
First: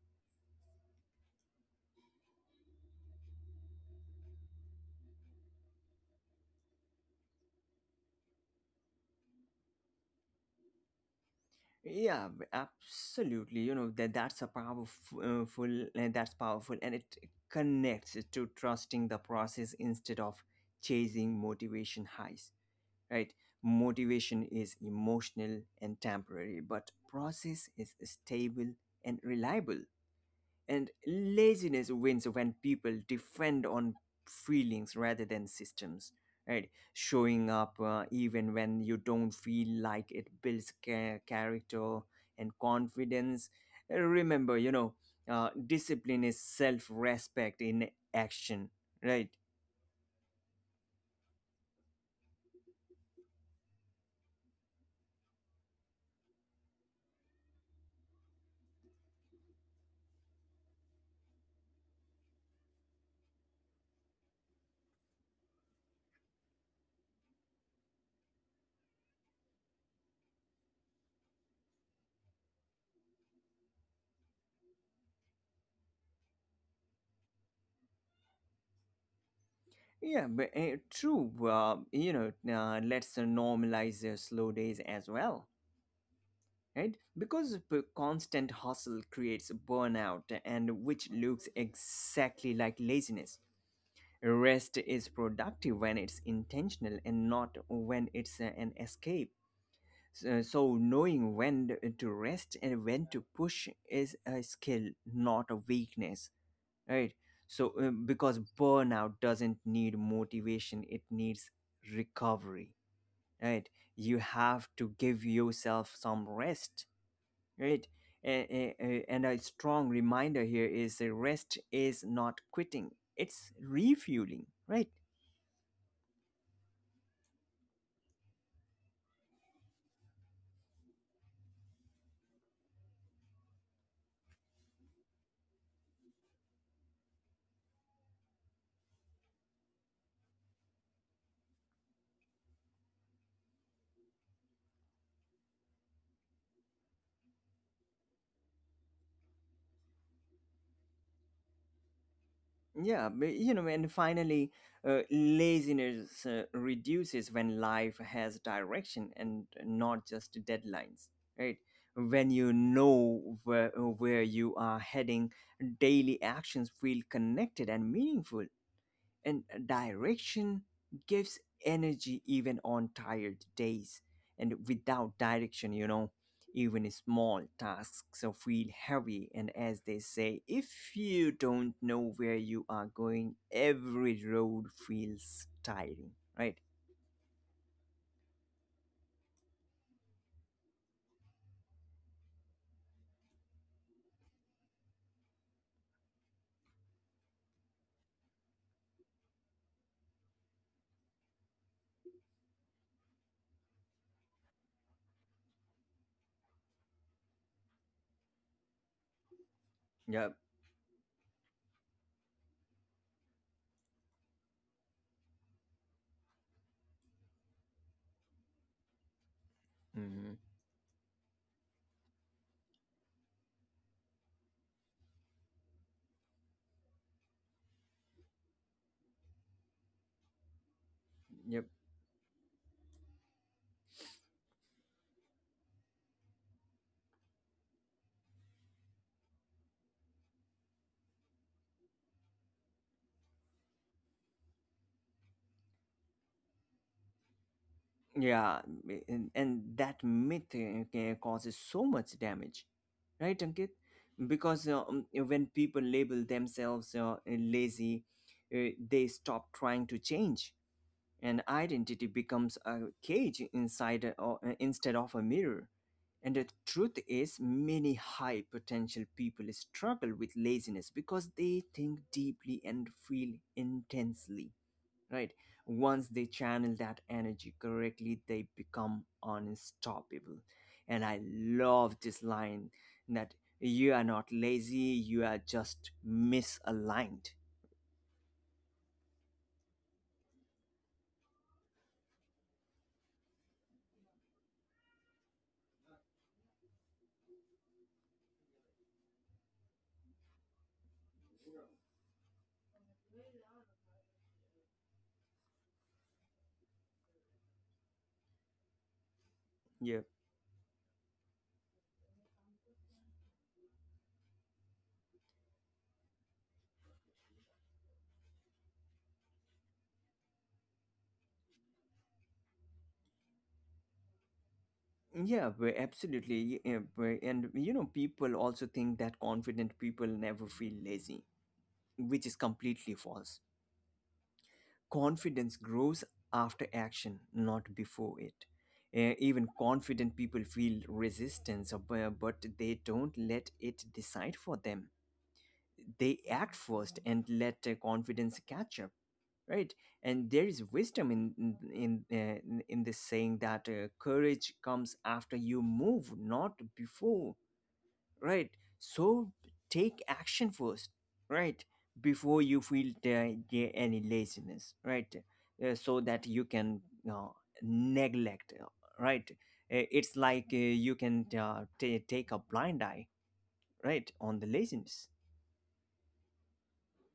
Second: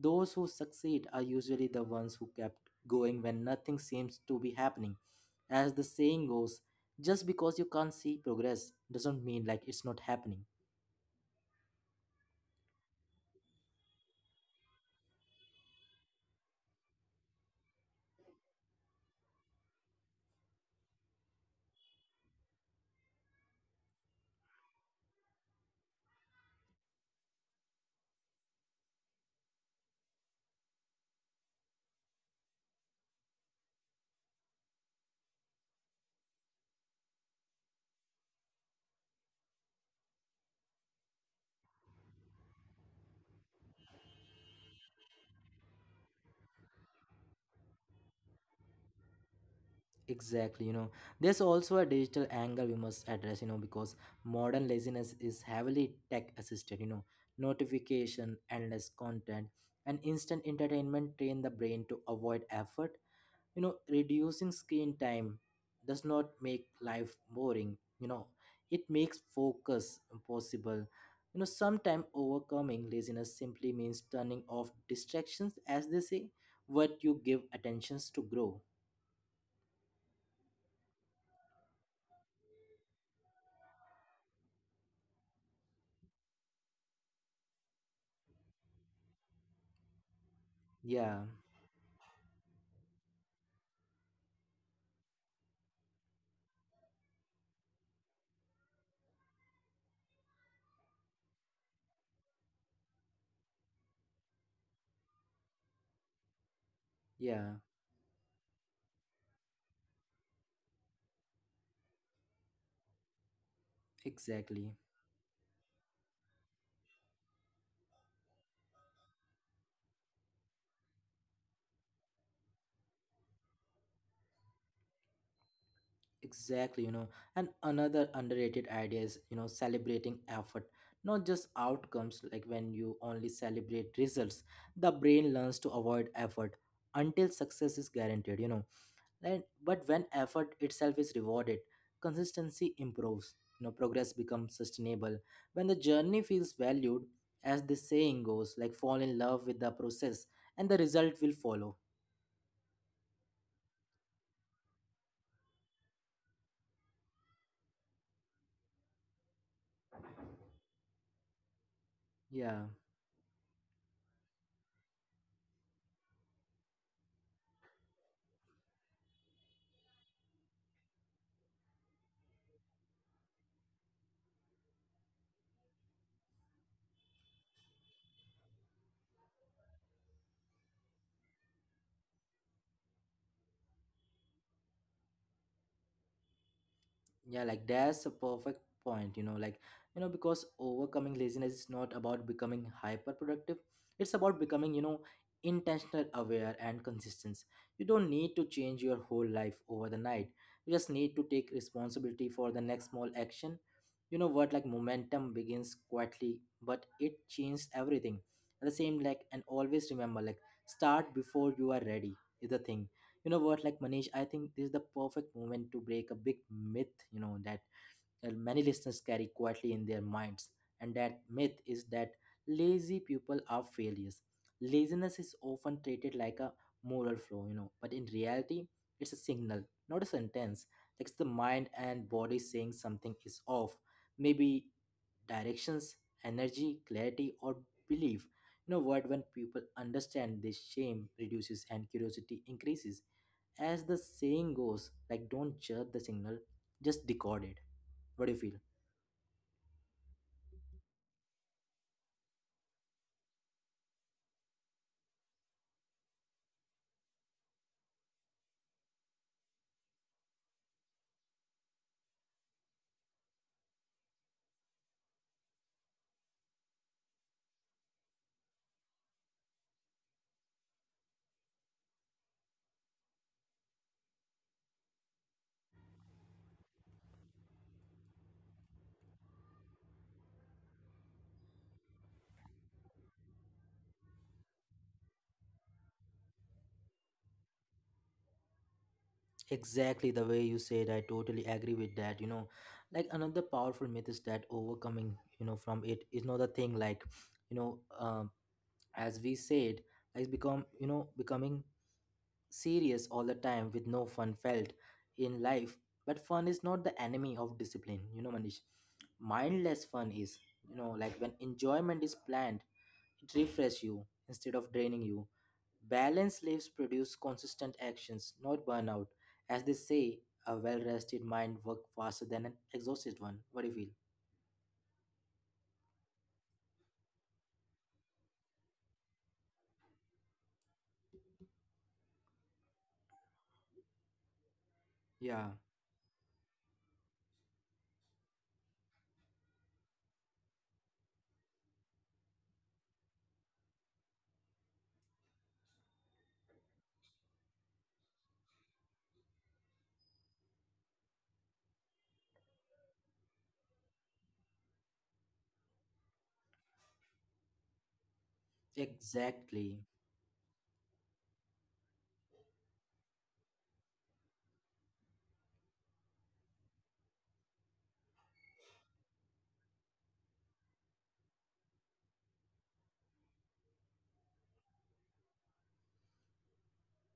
A: Those who succeed are usually the ones who kept going when nothing seems to be happening. As the saying goes, just because you can't see progress doesn't mean like it's not happening.
B: Yeah, absolutely, you know, that's a powerful, and that's powerful, and it connects to trusting the process instead of chasing motivation highs, right? Motivation is emotional and temporary, but process is stable and reliable. And laziness wins when people depend on feelings rather than systems, right? Showing up, even when you don't feel like it, builds character and confidence. Remember, you know, discipline is self respect in action, right?
A: Exactly, you know. There's also a digital angle we must address, you know, because modern laziness is heavily tech assisted, you know. Notification, endless content, and instant entertainment train the brain to avoid effort. You know, reducing screen time does not make life boring, you know, it makes focus possible. You know, sometimes overcoming laziness simply means turning off distractions. As they say, what you give attentions to grow.
B: Yeah, but true. You know, let's normalize slow days as well, right? Because constant hustle creates burnout, and which
A: Yeah.
B: looks exactly like laziness. Rest is productive when it's intentional and not when it's an escape. So, so knowing when to rest and when to push is a skill, not a weakness, right?
A: Yeah,
B: So because burnout doesn't need motivation, it needs recovery, right? You have
A: exactly.
B: to give yourself some rest, right? And a strong reminder here is that rest is not quitting, it's refueling, right?
A: Exactly, you know, and another underrated idea is, you know, celebrating effort, not just outcomes. Like when you only celebrate results, the brain learns to avoid effort until success is guaranteed, you know. And, but when effort itself is rewarded, consistency improves, you know, progress becomes sustainable. When the journey feels valued, as the saying goes, like fall in love with the process and the result will follow.
B: Yeah, but, you know, and finally, laziness reduces when life has direction and not just deadlines, right? When you
A: Yeah.
B: know where you are heading, daily actions feel connected and meaningful, and direction gives energy even on tired days. And without direction, you know, even small tasks so feel heavy. And as they say, if you don't know where you are going, every road feels tiring, right?
A: Yeah, like that's a perfect point, you know, like, you know, because overcoming laziness is not about becoming hyper productive. It's about becoming, you know, intentional aware and consistent. You don't need to change your whole life over the night. You just need to take responsibility for the next small action. You know what, like momentum begins quietly, but it changes everything. At the same like and always remember, like
B: Yep.
A: start before you are ready is the thing. You know what like, Manish, I think this is the perfect moment to break a big myth, you know, that many listeners carry quietly in their
B: Hmm.
A: minds. And that myth is that lazy people are failures. Laziness is often treated like a moral flaw, you know, but in reality it's a signal, not a sentence. Like it's the
B: Yep.
A: mind and body saying something is off. Maybe directions, energy, clarity, or belief. You know what, when people understand this, shame reduces and curiosity increases. As the saying goes, like don't judge the signal, just decode it. What do you feel?
B: Yeah, and that myth causes so much damage, right, Ankit? Because when people label themselves lazy, they stop trying to change, and identity becomes a cage inside instead of a mirror. And the truth is, many high potential people struggle with laziness because they think deeply and feel intensely, right? Once they channel that energy correctly, they become unstoppable. And I love this line that you are not lazy, you are just misaligned.
A: Exactly the way you said, I totally agree with that. You know, like another powerful myth is that overcoming, you know, from it is not a thing. Like, you know, um, as we said, like becoming serious all the time with no fun felt in life. But fun is not the enemy of discipline. You know, Manish, mindless
B: Yeah.
A: fun is, you know, like when enjoyment is planned, it refresh you instead of draining you. Balanced lives produce consistent actions, not burnout. As they say, a well rested mind works faster than an exhausted one. What do you feel?
B: And you know, people also think that confident people never feel lazy, which is completely false.
A: Yeah,
B: Confidence grows after action, not before it. Even confident people feel resistance, but they don't let it decide for them. They act first and let confidence catch up, right? And there is wisdom in this saying that courage comes after you move, not before, right? So
A: exactly.
B: take action first, right, before you feel any laziness, right. So that you can uh, neglect, right. It's like you can ta take a blind eye, right, on the laziness.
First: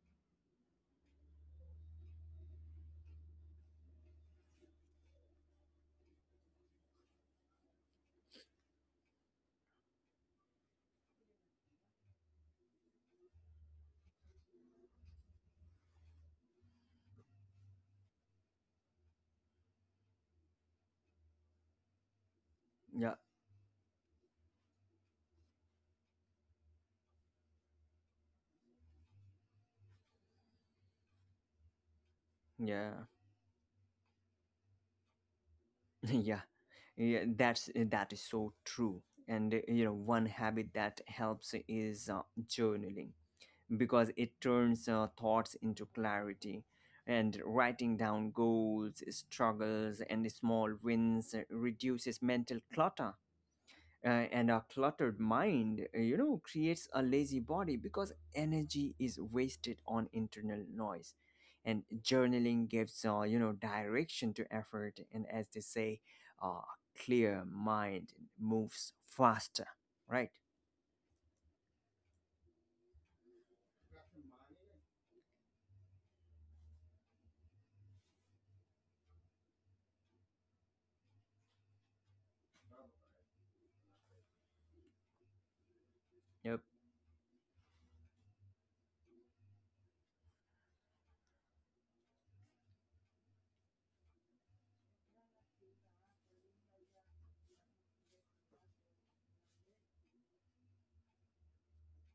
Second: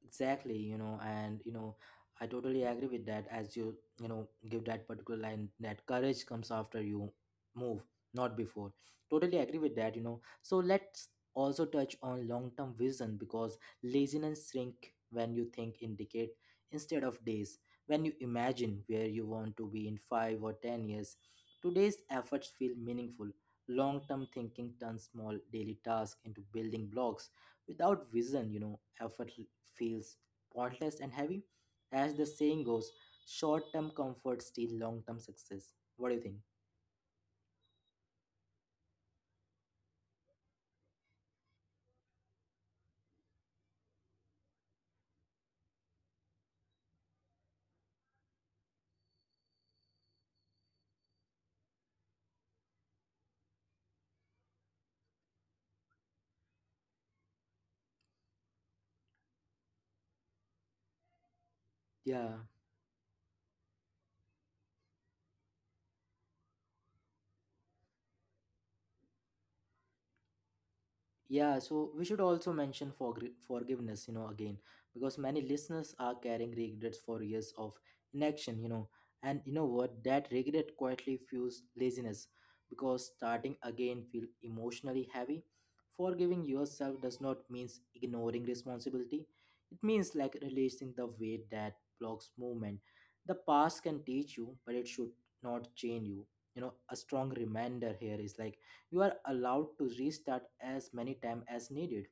A: You know, I totally agree with that. As you, you know, give that particular line that courage comes after you move, not before. Totally agree with that. You know, so let's also touch on long term vision because laziness shrink when you think in decade instead of days. When you imagine where you want to be in 5 or 10 years, today's efforts feel
B: Yeah,
A: meaningful. Long term thinking turns small daily tasks into building blocks. Without vision, you know, feels pointless and heavy. As the saying goes,
B: yeah.
A: short term comfort steals long term success. What do you think?
B: Yeah, yeah, that is so true. And you know, one habit that helps is journaling, because it turns thoughts into clarity. And writing down goals, struggles, and small wins reduces mental clutter. And a cluttered mind, you know, creates a lazy body because energy is wasted on internal noise. And
A: Yeah.
B: journaling gives, you know, direction to effort. And as they say, a clear mind moves faster, right?
A: Yeah, so we should also mention forgiveness, you know, again, because many listeners are carrying regrets for years of inaction, you know, and you know what? That regret quietly fuels laziness because starting again feel emotionally heavy. Forgiving
B: Yep.
A: yourself does not mean ignoring responsibility. It means like releasing the weight that blocks movement. The past can teach you, but it should not chain you. You know, a strong reminder here is like you are allowed to restart as many times as needed.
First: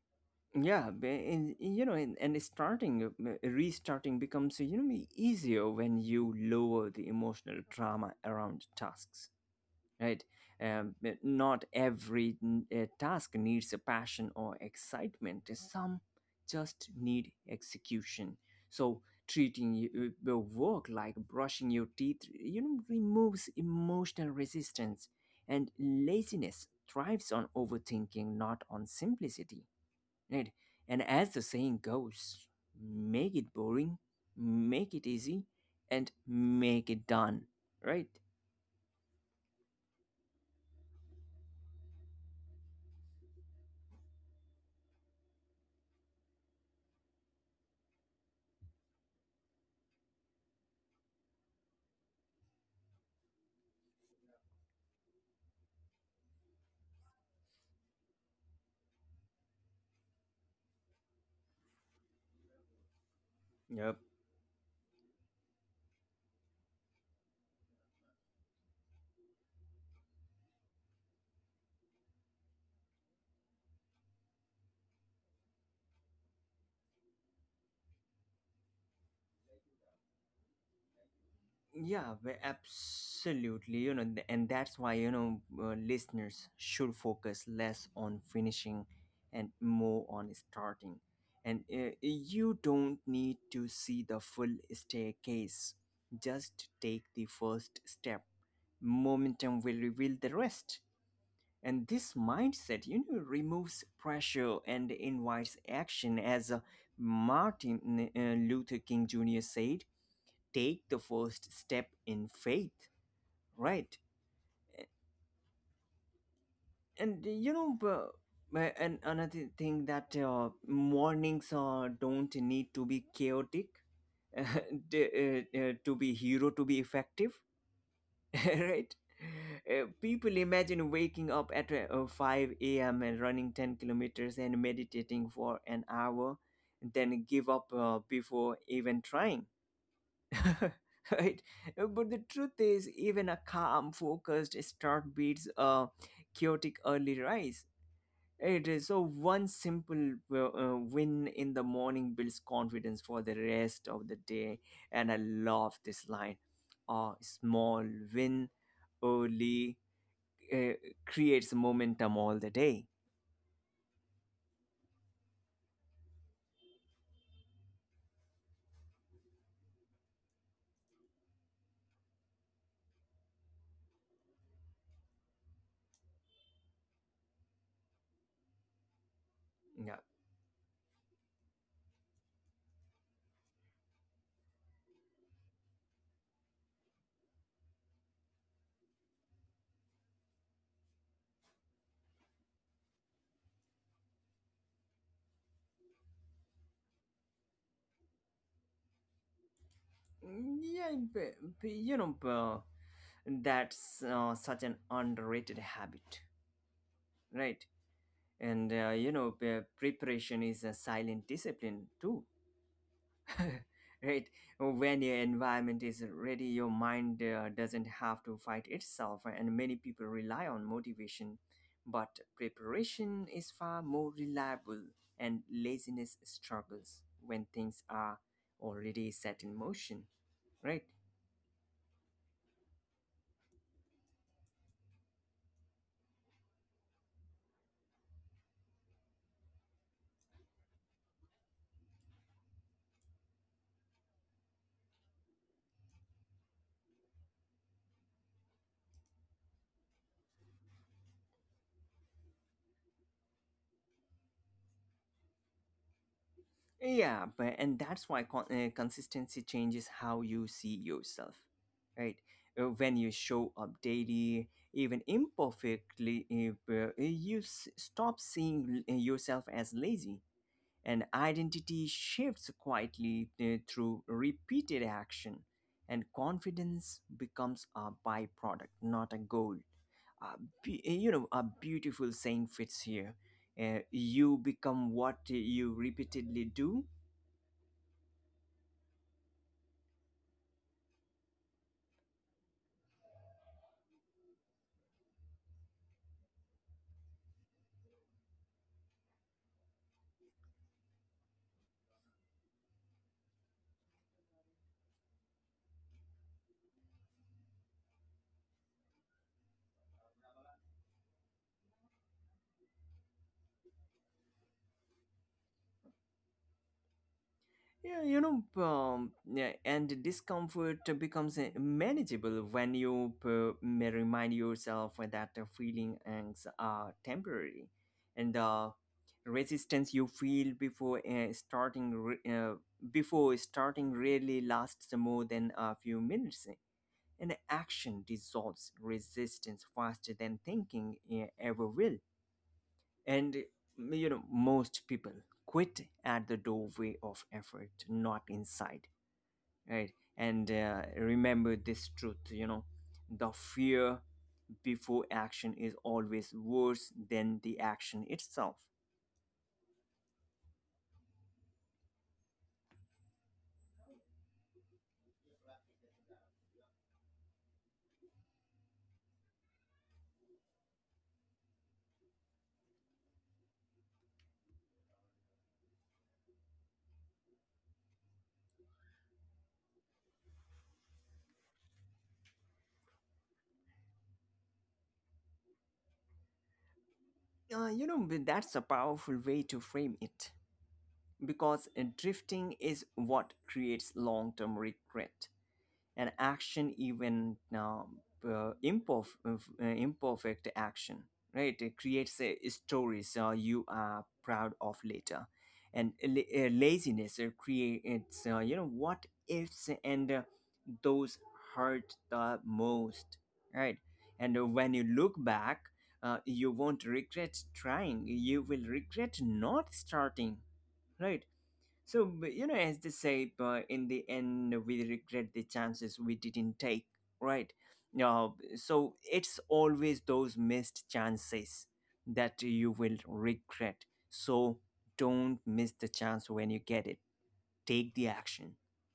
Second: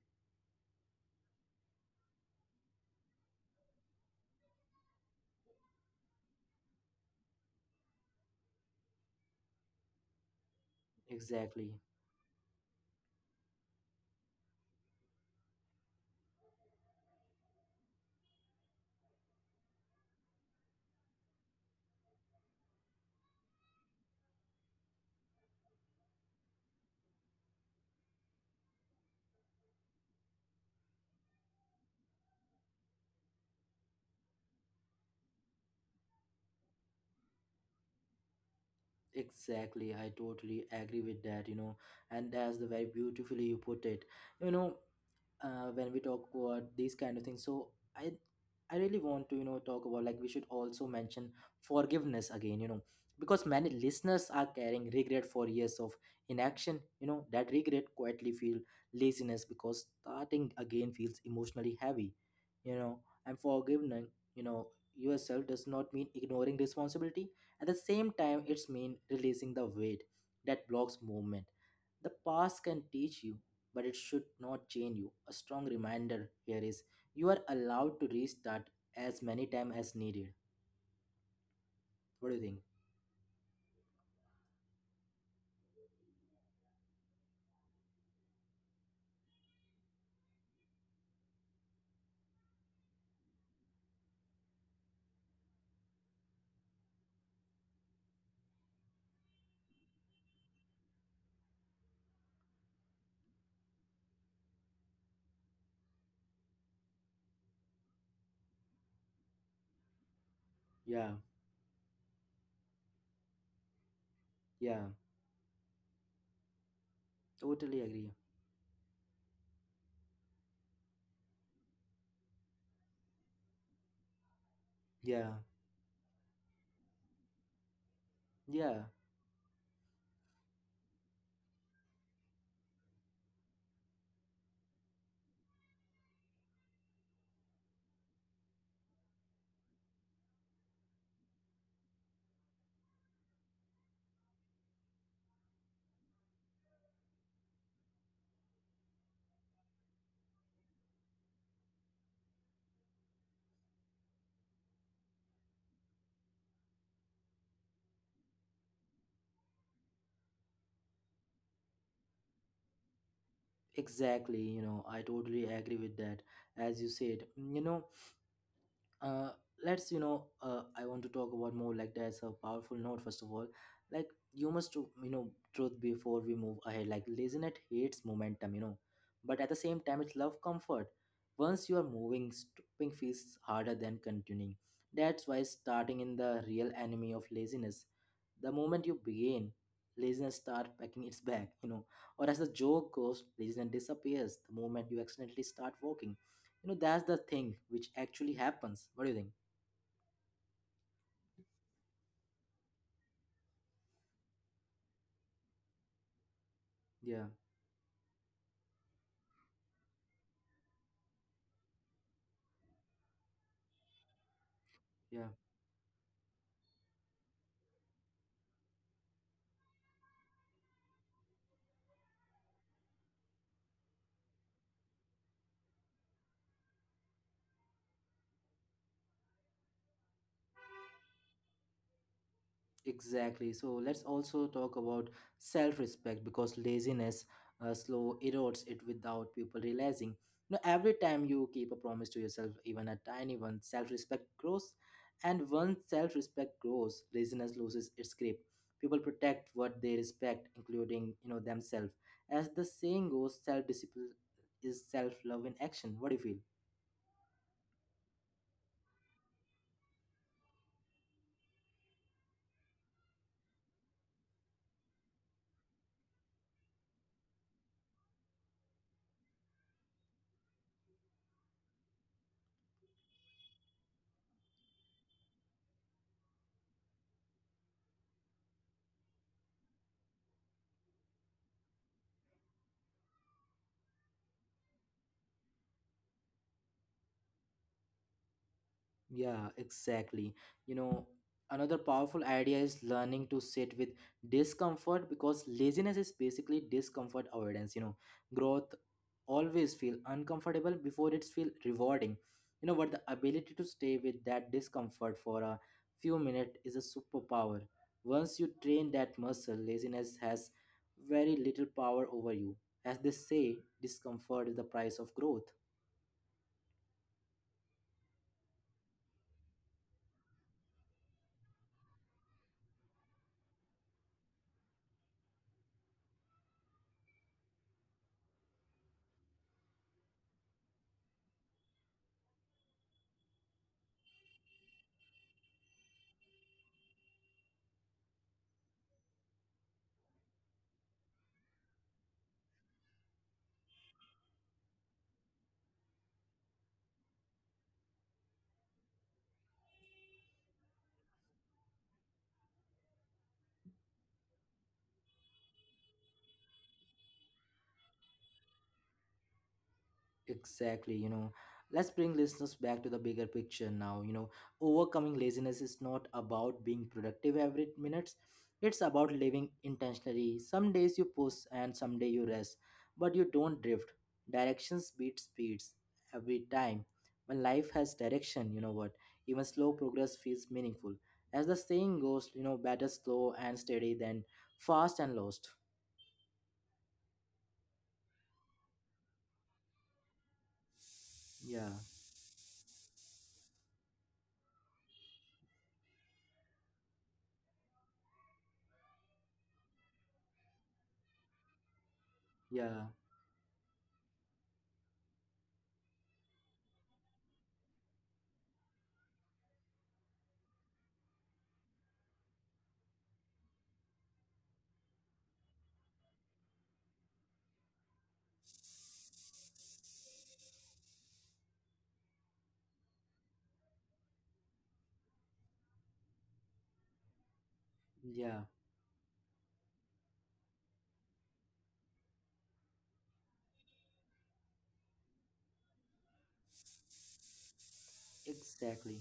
B: And starting, restarting becomes, you know, easier when you lower the emotional drama around tasks, right. But
A: Exactly.
B: not every task needs a passion or excitement. Some just need execution. So treating your work like brushing your teeth, you know, removes emotional resistance, and laziness thrives on overthinking, not on simplicity, right? And as the saying goes, make it boring, make it easy, and make it done, right?
A: Exactly. I totally agree with that, you know. And that's the very beautifully you put it. You know, when we talk about these kind of things, so i I really want to, you know, talk about, like, we should also mention forgiveness again. You know, because many listeners are carrying regret for years of inaction. You know, that regret quietly feel laziness because starting again feels emotionally heavy, you know. And
B: Yep.
A: forgiveness, you know, yourself does not mean ignoring responsibility. At the same time, it's mean releasing the weight that blocks movement. The past can teach you, but it should not chain you. A strong reminder here is you are allowed to restart as many times as needed.
B: Yeah,
A: What do
B: we-
A: you think?
B: absolutely. You know, and that's why, you know, listeners should focus less on finishing and more on starting. And you don't need to see the full staircase. Just take the first step. Momentum will reveal the rest. And this mindset, you know, removes pressure and invites action. As Martin Luther King Jr. said, take the
A: Yeah,
B: first step in faith, right?
A: yeah,
B: And you know,
A: totally agree.
B: my- and another thing, that mornings don't need to be chaotic,
A: Yeah,
B: to be hero to be effective.
A: yeah,
B: Right? People imagine waking up at 5 a.m. and running 10 kilometers and meditating for an hour, then give up before even trying. Right? But the truth is, even a calm, focused start beats a chaotic early rise. It is so one simple win in the morning builds confidence for the rest of the day, and I love this line, a small win only, uh, creates momentum all the day.
A: exactly. You know, I totally agree with that. As you said, you know, uh, let's, you know, I want to talk about more. Like, that's a powerful note. First of all, like, you must to, you know, truth before we move ahead. Like, laziness hates momentum, you know, but at the same time,
B: Yeah,
A: it's love comfort. Once you are moving, stopping feels harder than continuing. That's why starting in the real enemy of laziness. The moment you begin, laziness start packing its bag, you know. Or as the joke goes, laziness disappears the moment you accidentally start walking. You know, that's the thing which actually happens. What do you think?
B: yeah, you know, that's such an underrated habit,
A: Yeah,
B: right? And you know, preparation is a silent discipline too. Right. When your
A: yeah,
B: environment is ready, your mind doesn't have to fight itself, and many people rely on motivation, but preparation is far more reliable, and laziness struggles when things are already set in motion, right.
A: exactly. So let's also talk about self-respect because laziness, slow erodes it without people realizing. You know, every time you keep a promise to yourself, even a tiny one, self-respect grows. And once self-respect grows, laziness loses its grip. People protect what they respect, including, you know, themselves. As the saying goes, self-discipline is self-love in action. What do you feel?
B: Yeah, but and that's why consistency changes how you see yourself, right? When you show up daily, even imperfectly, you stop seeing yourself as lazy, and identity shifts quietly through repeated action, and confidence becomes a byproduct, not a goal. A you know, a beautiful saying fits here, you become what you repeatedly do.
A: Yeah, exactly. You know, another powerful idea is learning to sit with discomfort because laziness is basically discomfort avoidance. You know, growth always feel uncomfortable before it's feel rewarding. You know, but the ability to stay with that discomfort for a few minutes is a superpower. Once you train that muscle, laziness has very little power over you. As they say, discomfort is the price of growth.
B: Yeah, you know, yeah, and discomfort becomes manageable when you may remind yourself that the feelings are temporary, and the resistance you feel before starting really lasts more than a few minutes. And action dissolves resistance faster than thinking ever will. And you know, most people quit at the doorway of effort, not inside, right. And remember this truth, you know, the fear before action is always worse than the action itself.
A: Exactly, you know. Let's bring listeners back to the bigger picture now. You know, overcoming laziness is not about being productive every minutes. It's about living intentionally. Some days you push and some day you rest, but you don't drift. Directions beat speeds every time. When life has direction, you know what? Even slow progress feels meaningful. As the saying goes, you know, better slow and steady than fast and lost.
B: You know, but that's a powerful way to frame it
A: Yeah,
B: because drifting is what creates long-term regret. And action, even imperfect action, right, it creates
A: yeah,
B: stories you are proud of later. And laziness creates, you know, what ifs, and those hurt the most, right. And when you look back, you won't regret trying, you will regret not starting, right. So, but, you know, as they say, in the end, we regret the chances we didn't take, right? Uh,
A: yeah,
B: so it's always those missed chances that you will regret. So don't miss the chance when you get it. Take the action.
A: exactly.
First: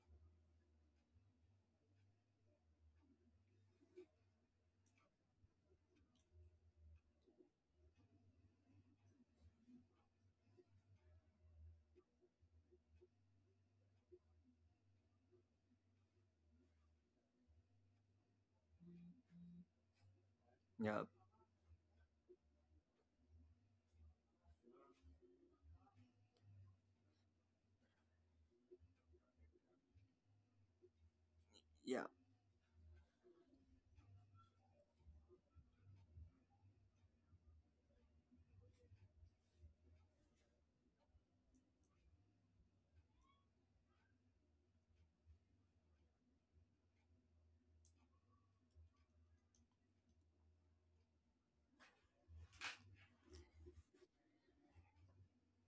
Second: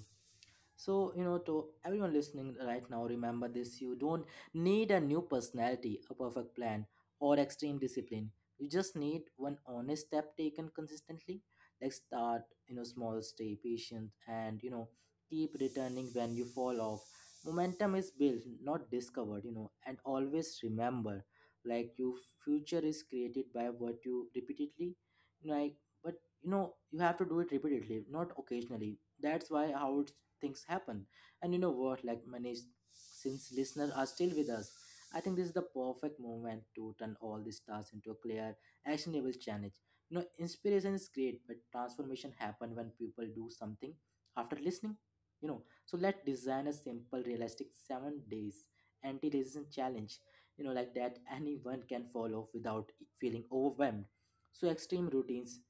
A: So, you know, to everyone listening right now, remember this: you don't need a new personality, a perfect plan, or extreme discipline. You just need one honest step taken consistently. Like start, you know, small, stay patient, and, you know, keep returning when you fall off. Momentum is built, not discovered, you know. And always
B: Yeah,
A: remember, like, your future is created by what you repeatedly, like, but you know, you have to do it repeatedly, not occasionally. That's why how it's, things happen. And you know what, like, since listeners are still with us, I think this is the perfect moment to turn all these tasks into a clear actionable challenge. You know, inspiration is great, but transformation happen when people do something after listening. You know, so let's design a simple realistic 7 days anti-racism challenge, you know, like that anyone can follow without feeling overwhelmed. So extreme routines,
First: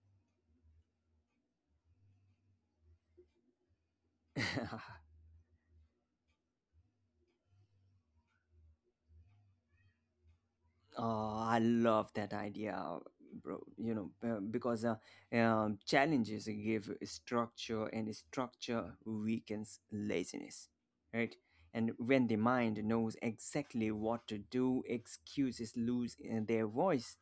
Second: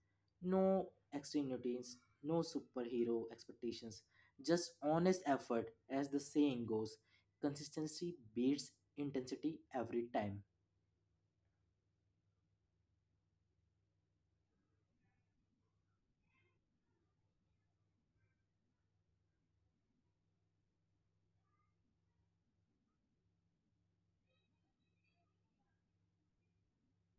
A: no, extreme routines, no superhero expectations, just
B: yeah.
A: honest effort. As the saying goes, consistency beats intensity every time.
B: Oh, I love that idea, bro. You know, because challenges give structure, and structure weakens laziness, right? And when the mind knows exactly what to do, excuses lose their voice.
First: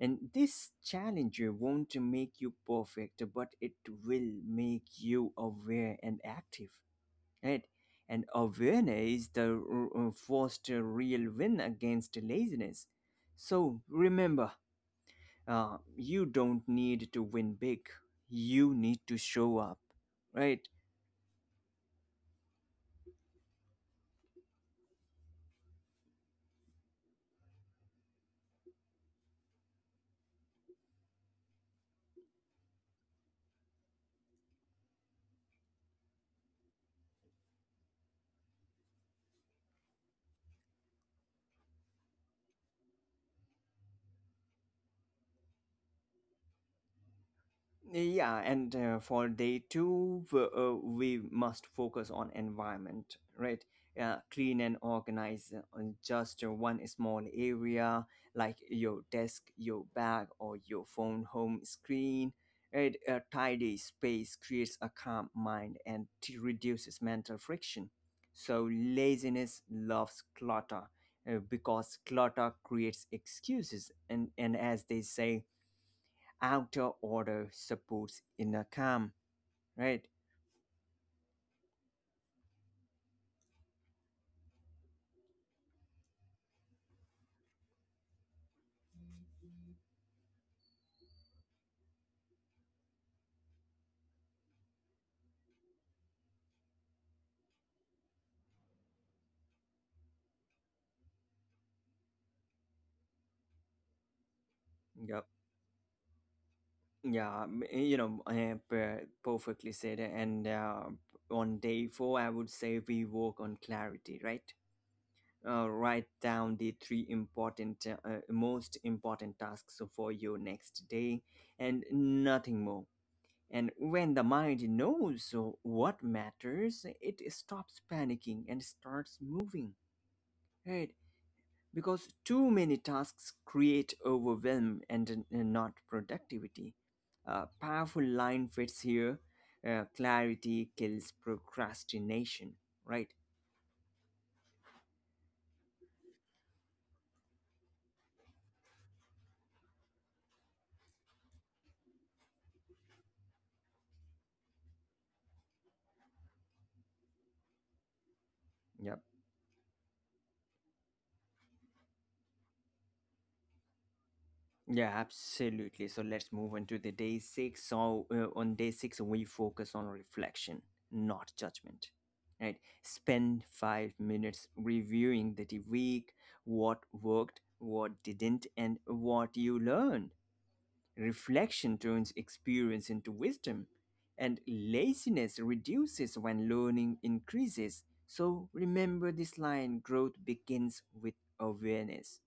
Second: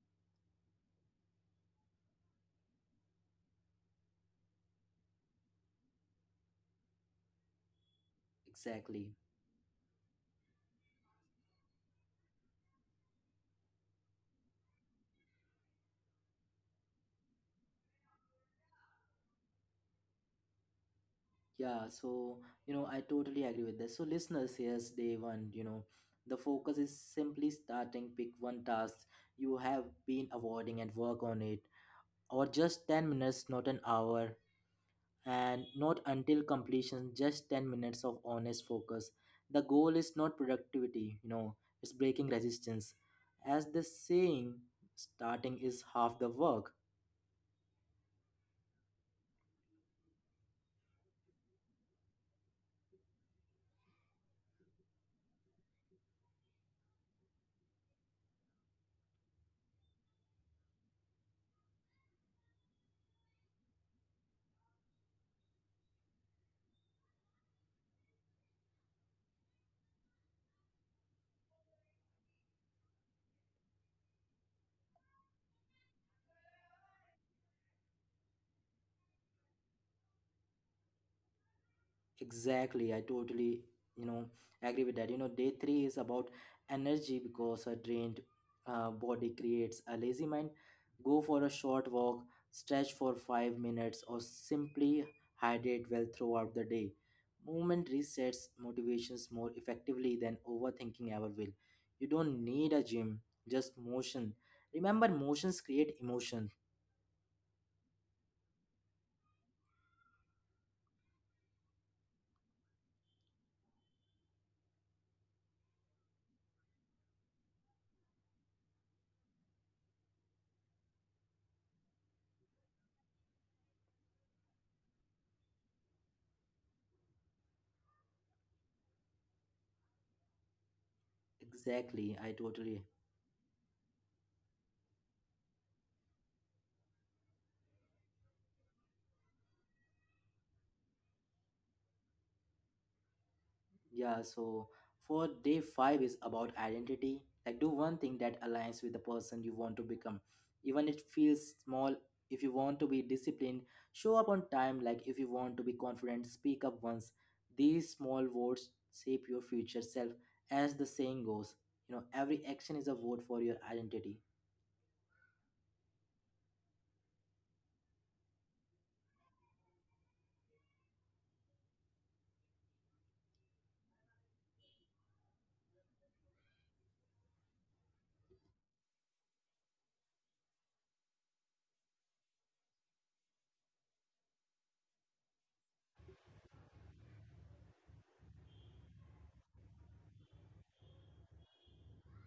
B: And this challenge won't make you perfect, but it will make you aware and active, right? And awareness
A: Exactly.
B: is the first real win against laziness. So remember, you don't need to win big. You need to show up, right?
A: Yeah, so you know, I totally agree with this. So, listeners, here's day one. You know, the focus is simply starting. Pick one task you have been avoiding and work on it, or just 10 minutes, not an hour. And not until completion, just 10 minutes of honest focus. The goal is not productivity, you know, it's breaking resistance. As the saying, starting is half the work.
B: Yeah, and for day two, we must focus on environment, right? Clean and organize on just one small area, like your desk, your bag, or your phone home screen. Right? A tidy space creates a calm mind and reduces mental friction. So, laziness loves clutter because clutter creates excuses. And as they say, outer order supports inner calm, right.
A: Exactly, I totally, you know, agree with that. You know, day three is about energy because a drained body creates a lazy mind. Go for a short walk, stretch for 5 minutes, or simply hydrate well throughout the day. Movement resets motivations more effectively than overthinking ever will. You don't need a gym, just motion. Remember,
B: Yep.
A: motions create emotion.
B: Yeah, you know, perfectly said. And on day four, I would say we work on clarity, right. Write down the three important most important tasks for your next day, and nothing more. And when the mind knows what matters, it stops panicking and starts moving. Right. Because
A: Exactly, I
B: too many
A: totally.
B: tasks create overwhelm not productivity. A powerful line fits here, clarity kills procrastination, right?
A: Yeah, so for day five is about identity. Like, do one thing that aligns with the person you want to become. Even it feels small, if you want to be disciplined, show up on time. Like, if you want to be confident, speak up once. These small votes
B: Yep.
A: shape your future self, as the saying goes. You know, every action is a vote for your identity.
B: Yeah, absolutely. So let's move on to the day six. So on day six, we focus on reflection, not judgment. Right? Spend 5 minutes reviewing the week, what worked, what didn't, and what you learned. Reflection turns experience into wisdom, and laziness reduces when learning increases. So remember this line, growth begins with awareness,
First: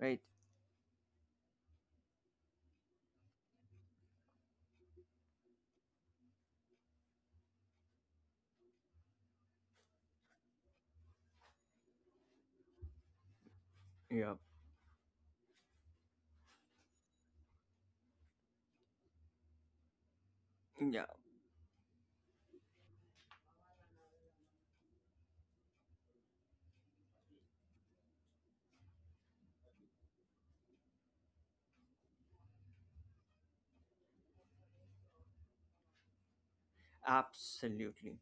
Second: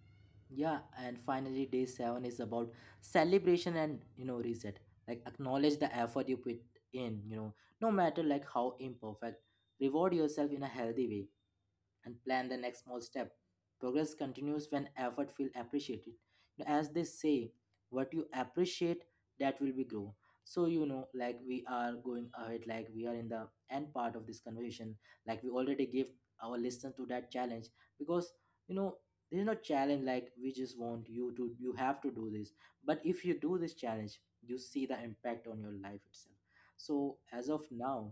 B: right?
A: Yeah, and finally, day seven is about celebration and, you know, reset. Like acknowledge the effort you put in. You know, no matter like how imperfect, reward yourself in a healthy way and plan the next small step. Progress
B: Yeah,
A: continues when effort feels appreciated. You know, as they say, what you appreciate, that will be grow. So you
B: yeah,
A: know, like, we are going ahead, like we are in the end part of this conversation, like we already gave our listeners to that challenge because, you know, there is no challenge, like we just want you to, you have to do this. But if you do this challenge, you see the impact on your life itself. So as of
B: absolutely.
A: now,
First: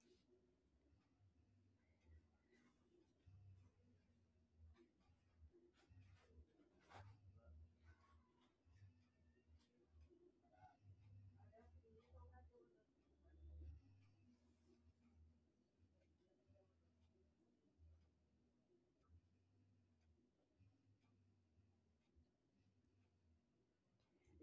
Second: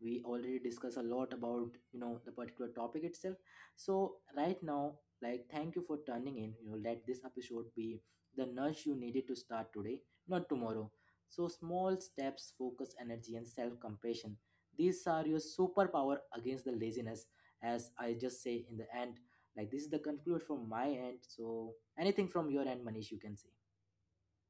A: we already discussed a lot about, you know, the particular topic itself. So right now, like, thank you for turning in. You know, let this episode be the nudge you needed to start today, not tomorrow. So small steps, focus energy and self compassion, these are your superpower against the laziness. As I just say in the end, like, this is the conclude from my end. So anything from your end, Manish, you can say.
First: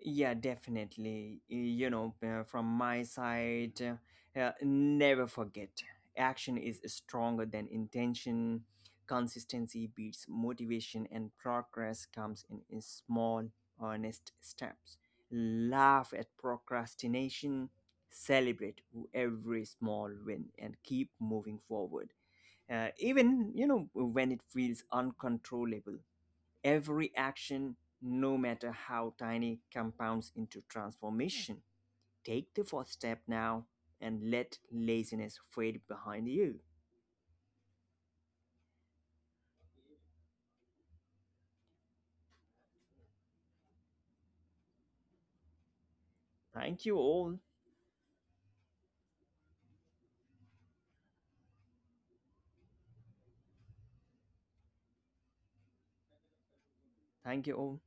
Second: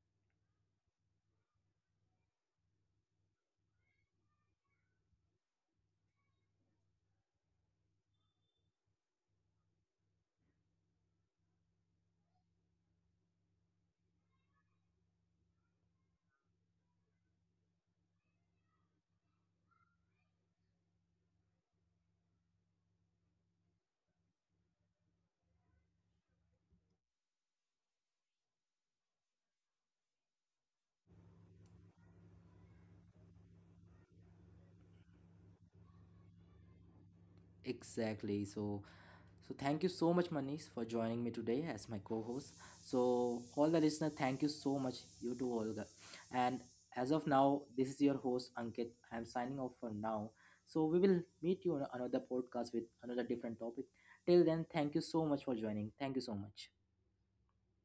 B: Yeah, definitely. You know, from my side, never forget, action is stronger than intention. Consistency beats motivation, and progress comes in small, honest steps. Laugh at procrastination, celebrate every small win, and keep moving forward. Even, you know, when it feels uncontrollable. Every action, no matter how tiny, compounds into transformation. Take the first step now and let laziness fade behind you.
A: Exactly, so so thank you so much, Manish, for joining me today as my co-host. So all the listener, thank you so much, you too, Olga. And
B: Thank you
A: as of
B: all.
A: now, this is your host Ankit. I am signing off for now. So we will meet you on another podcast with another different topic. Till then, thank you so much for joining. Thank you so much.
B: Thank you all.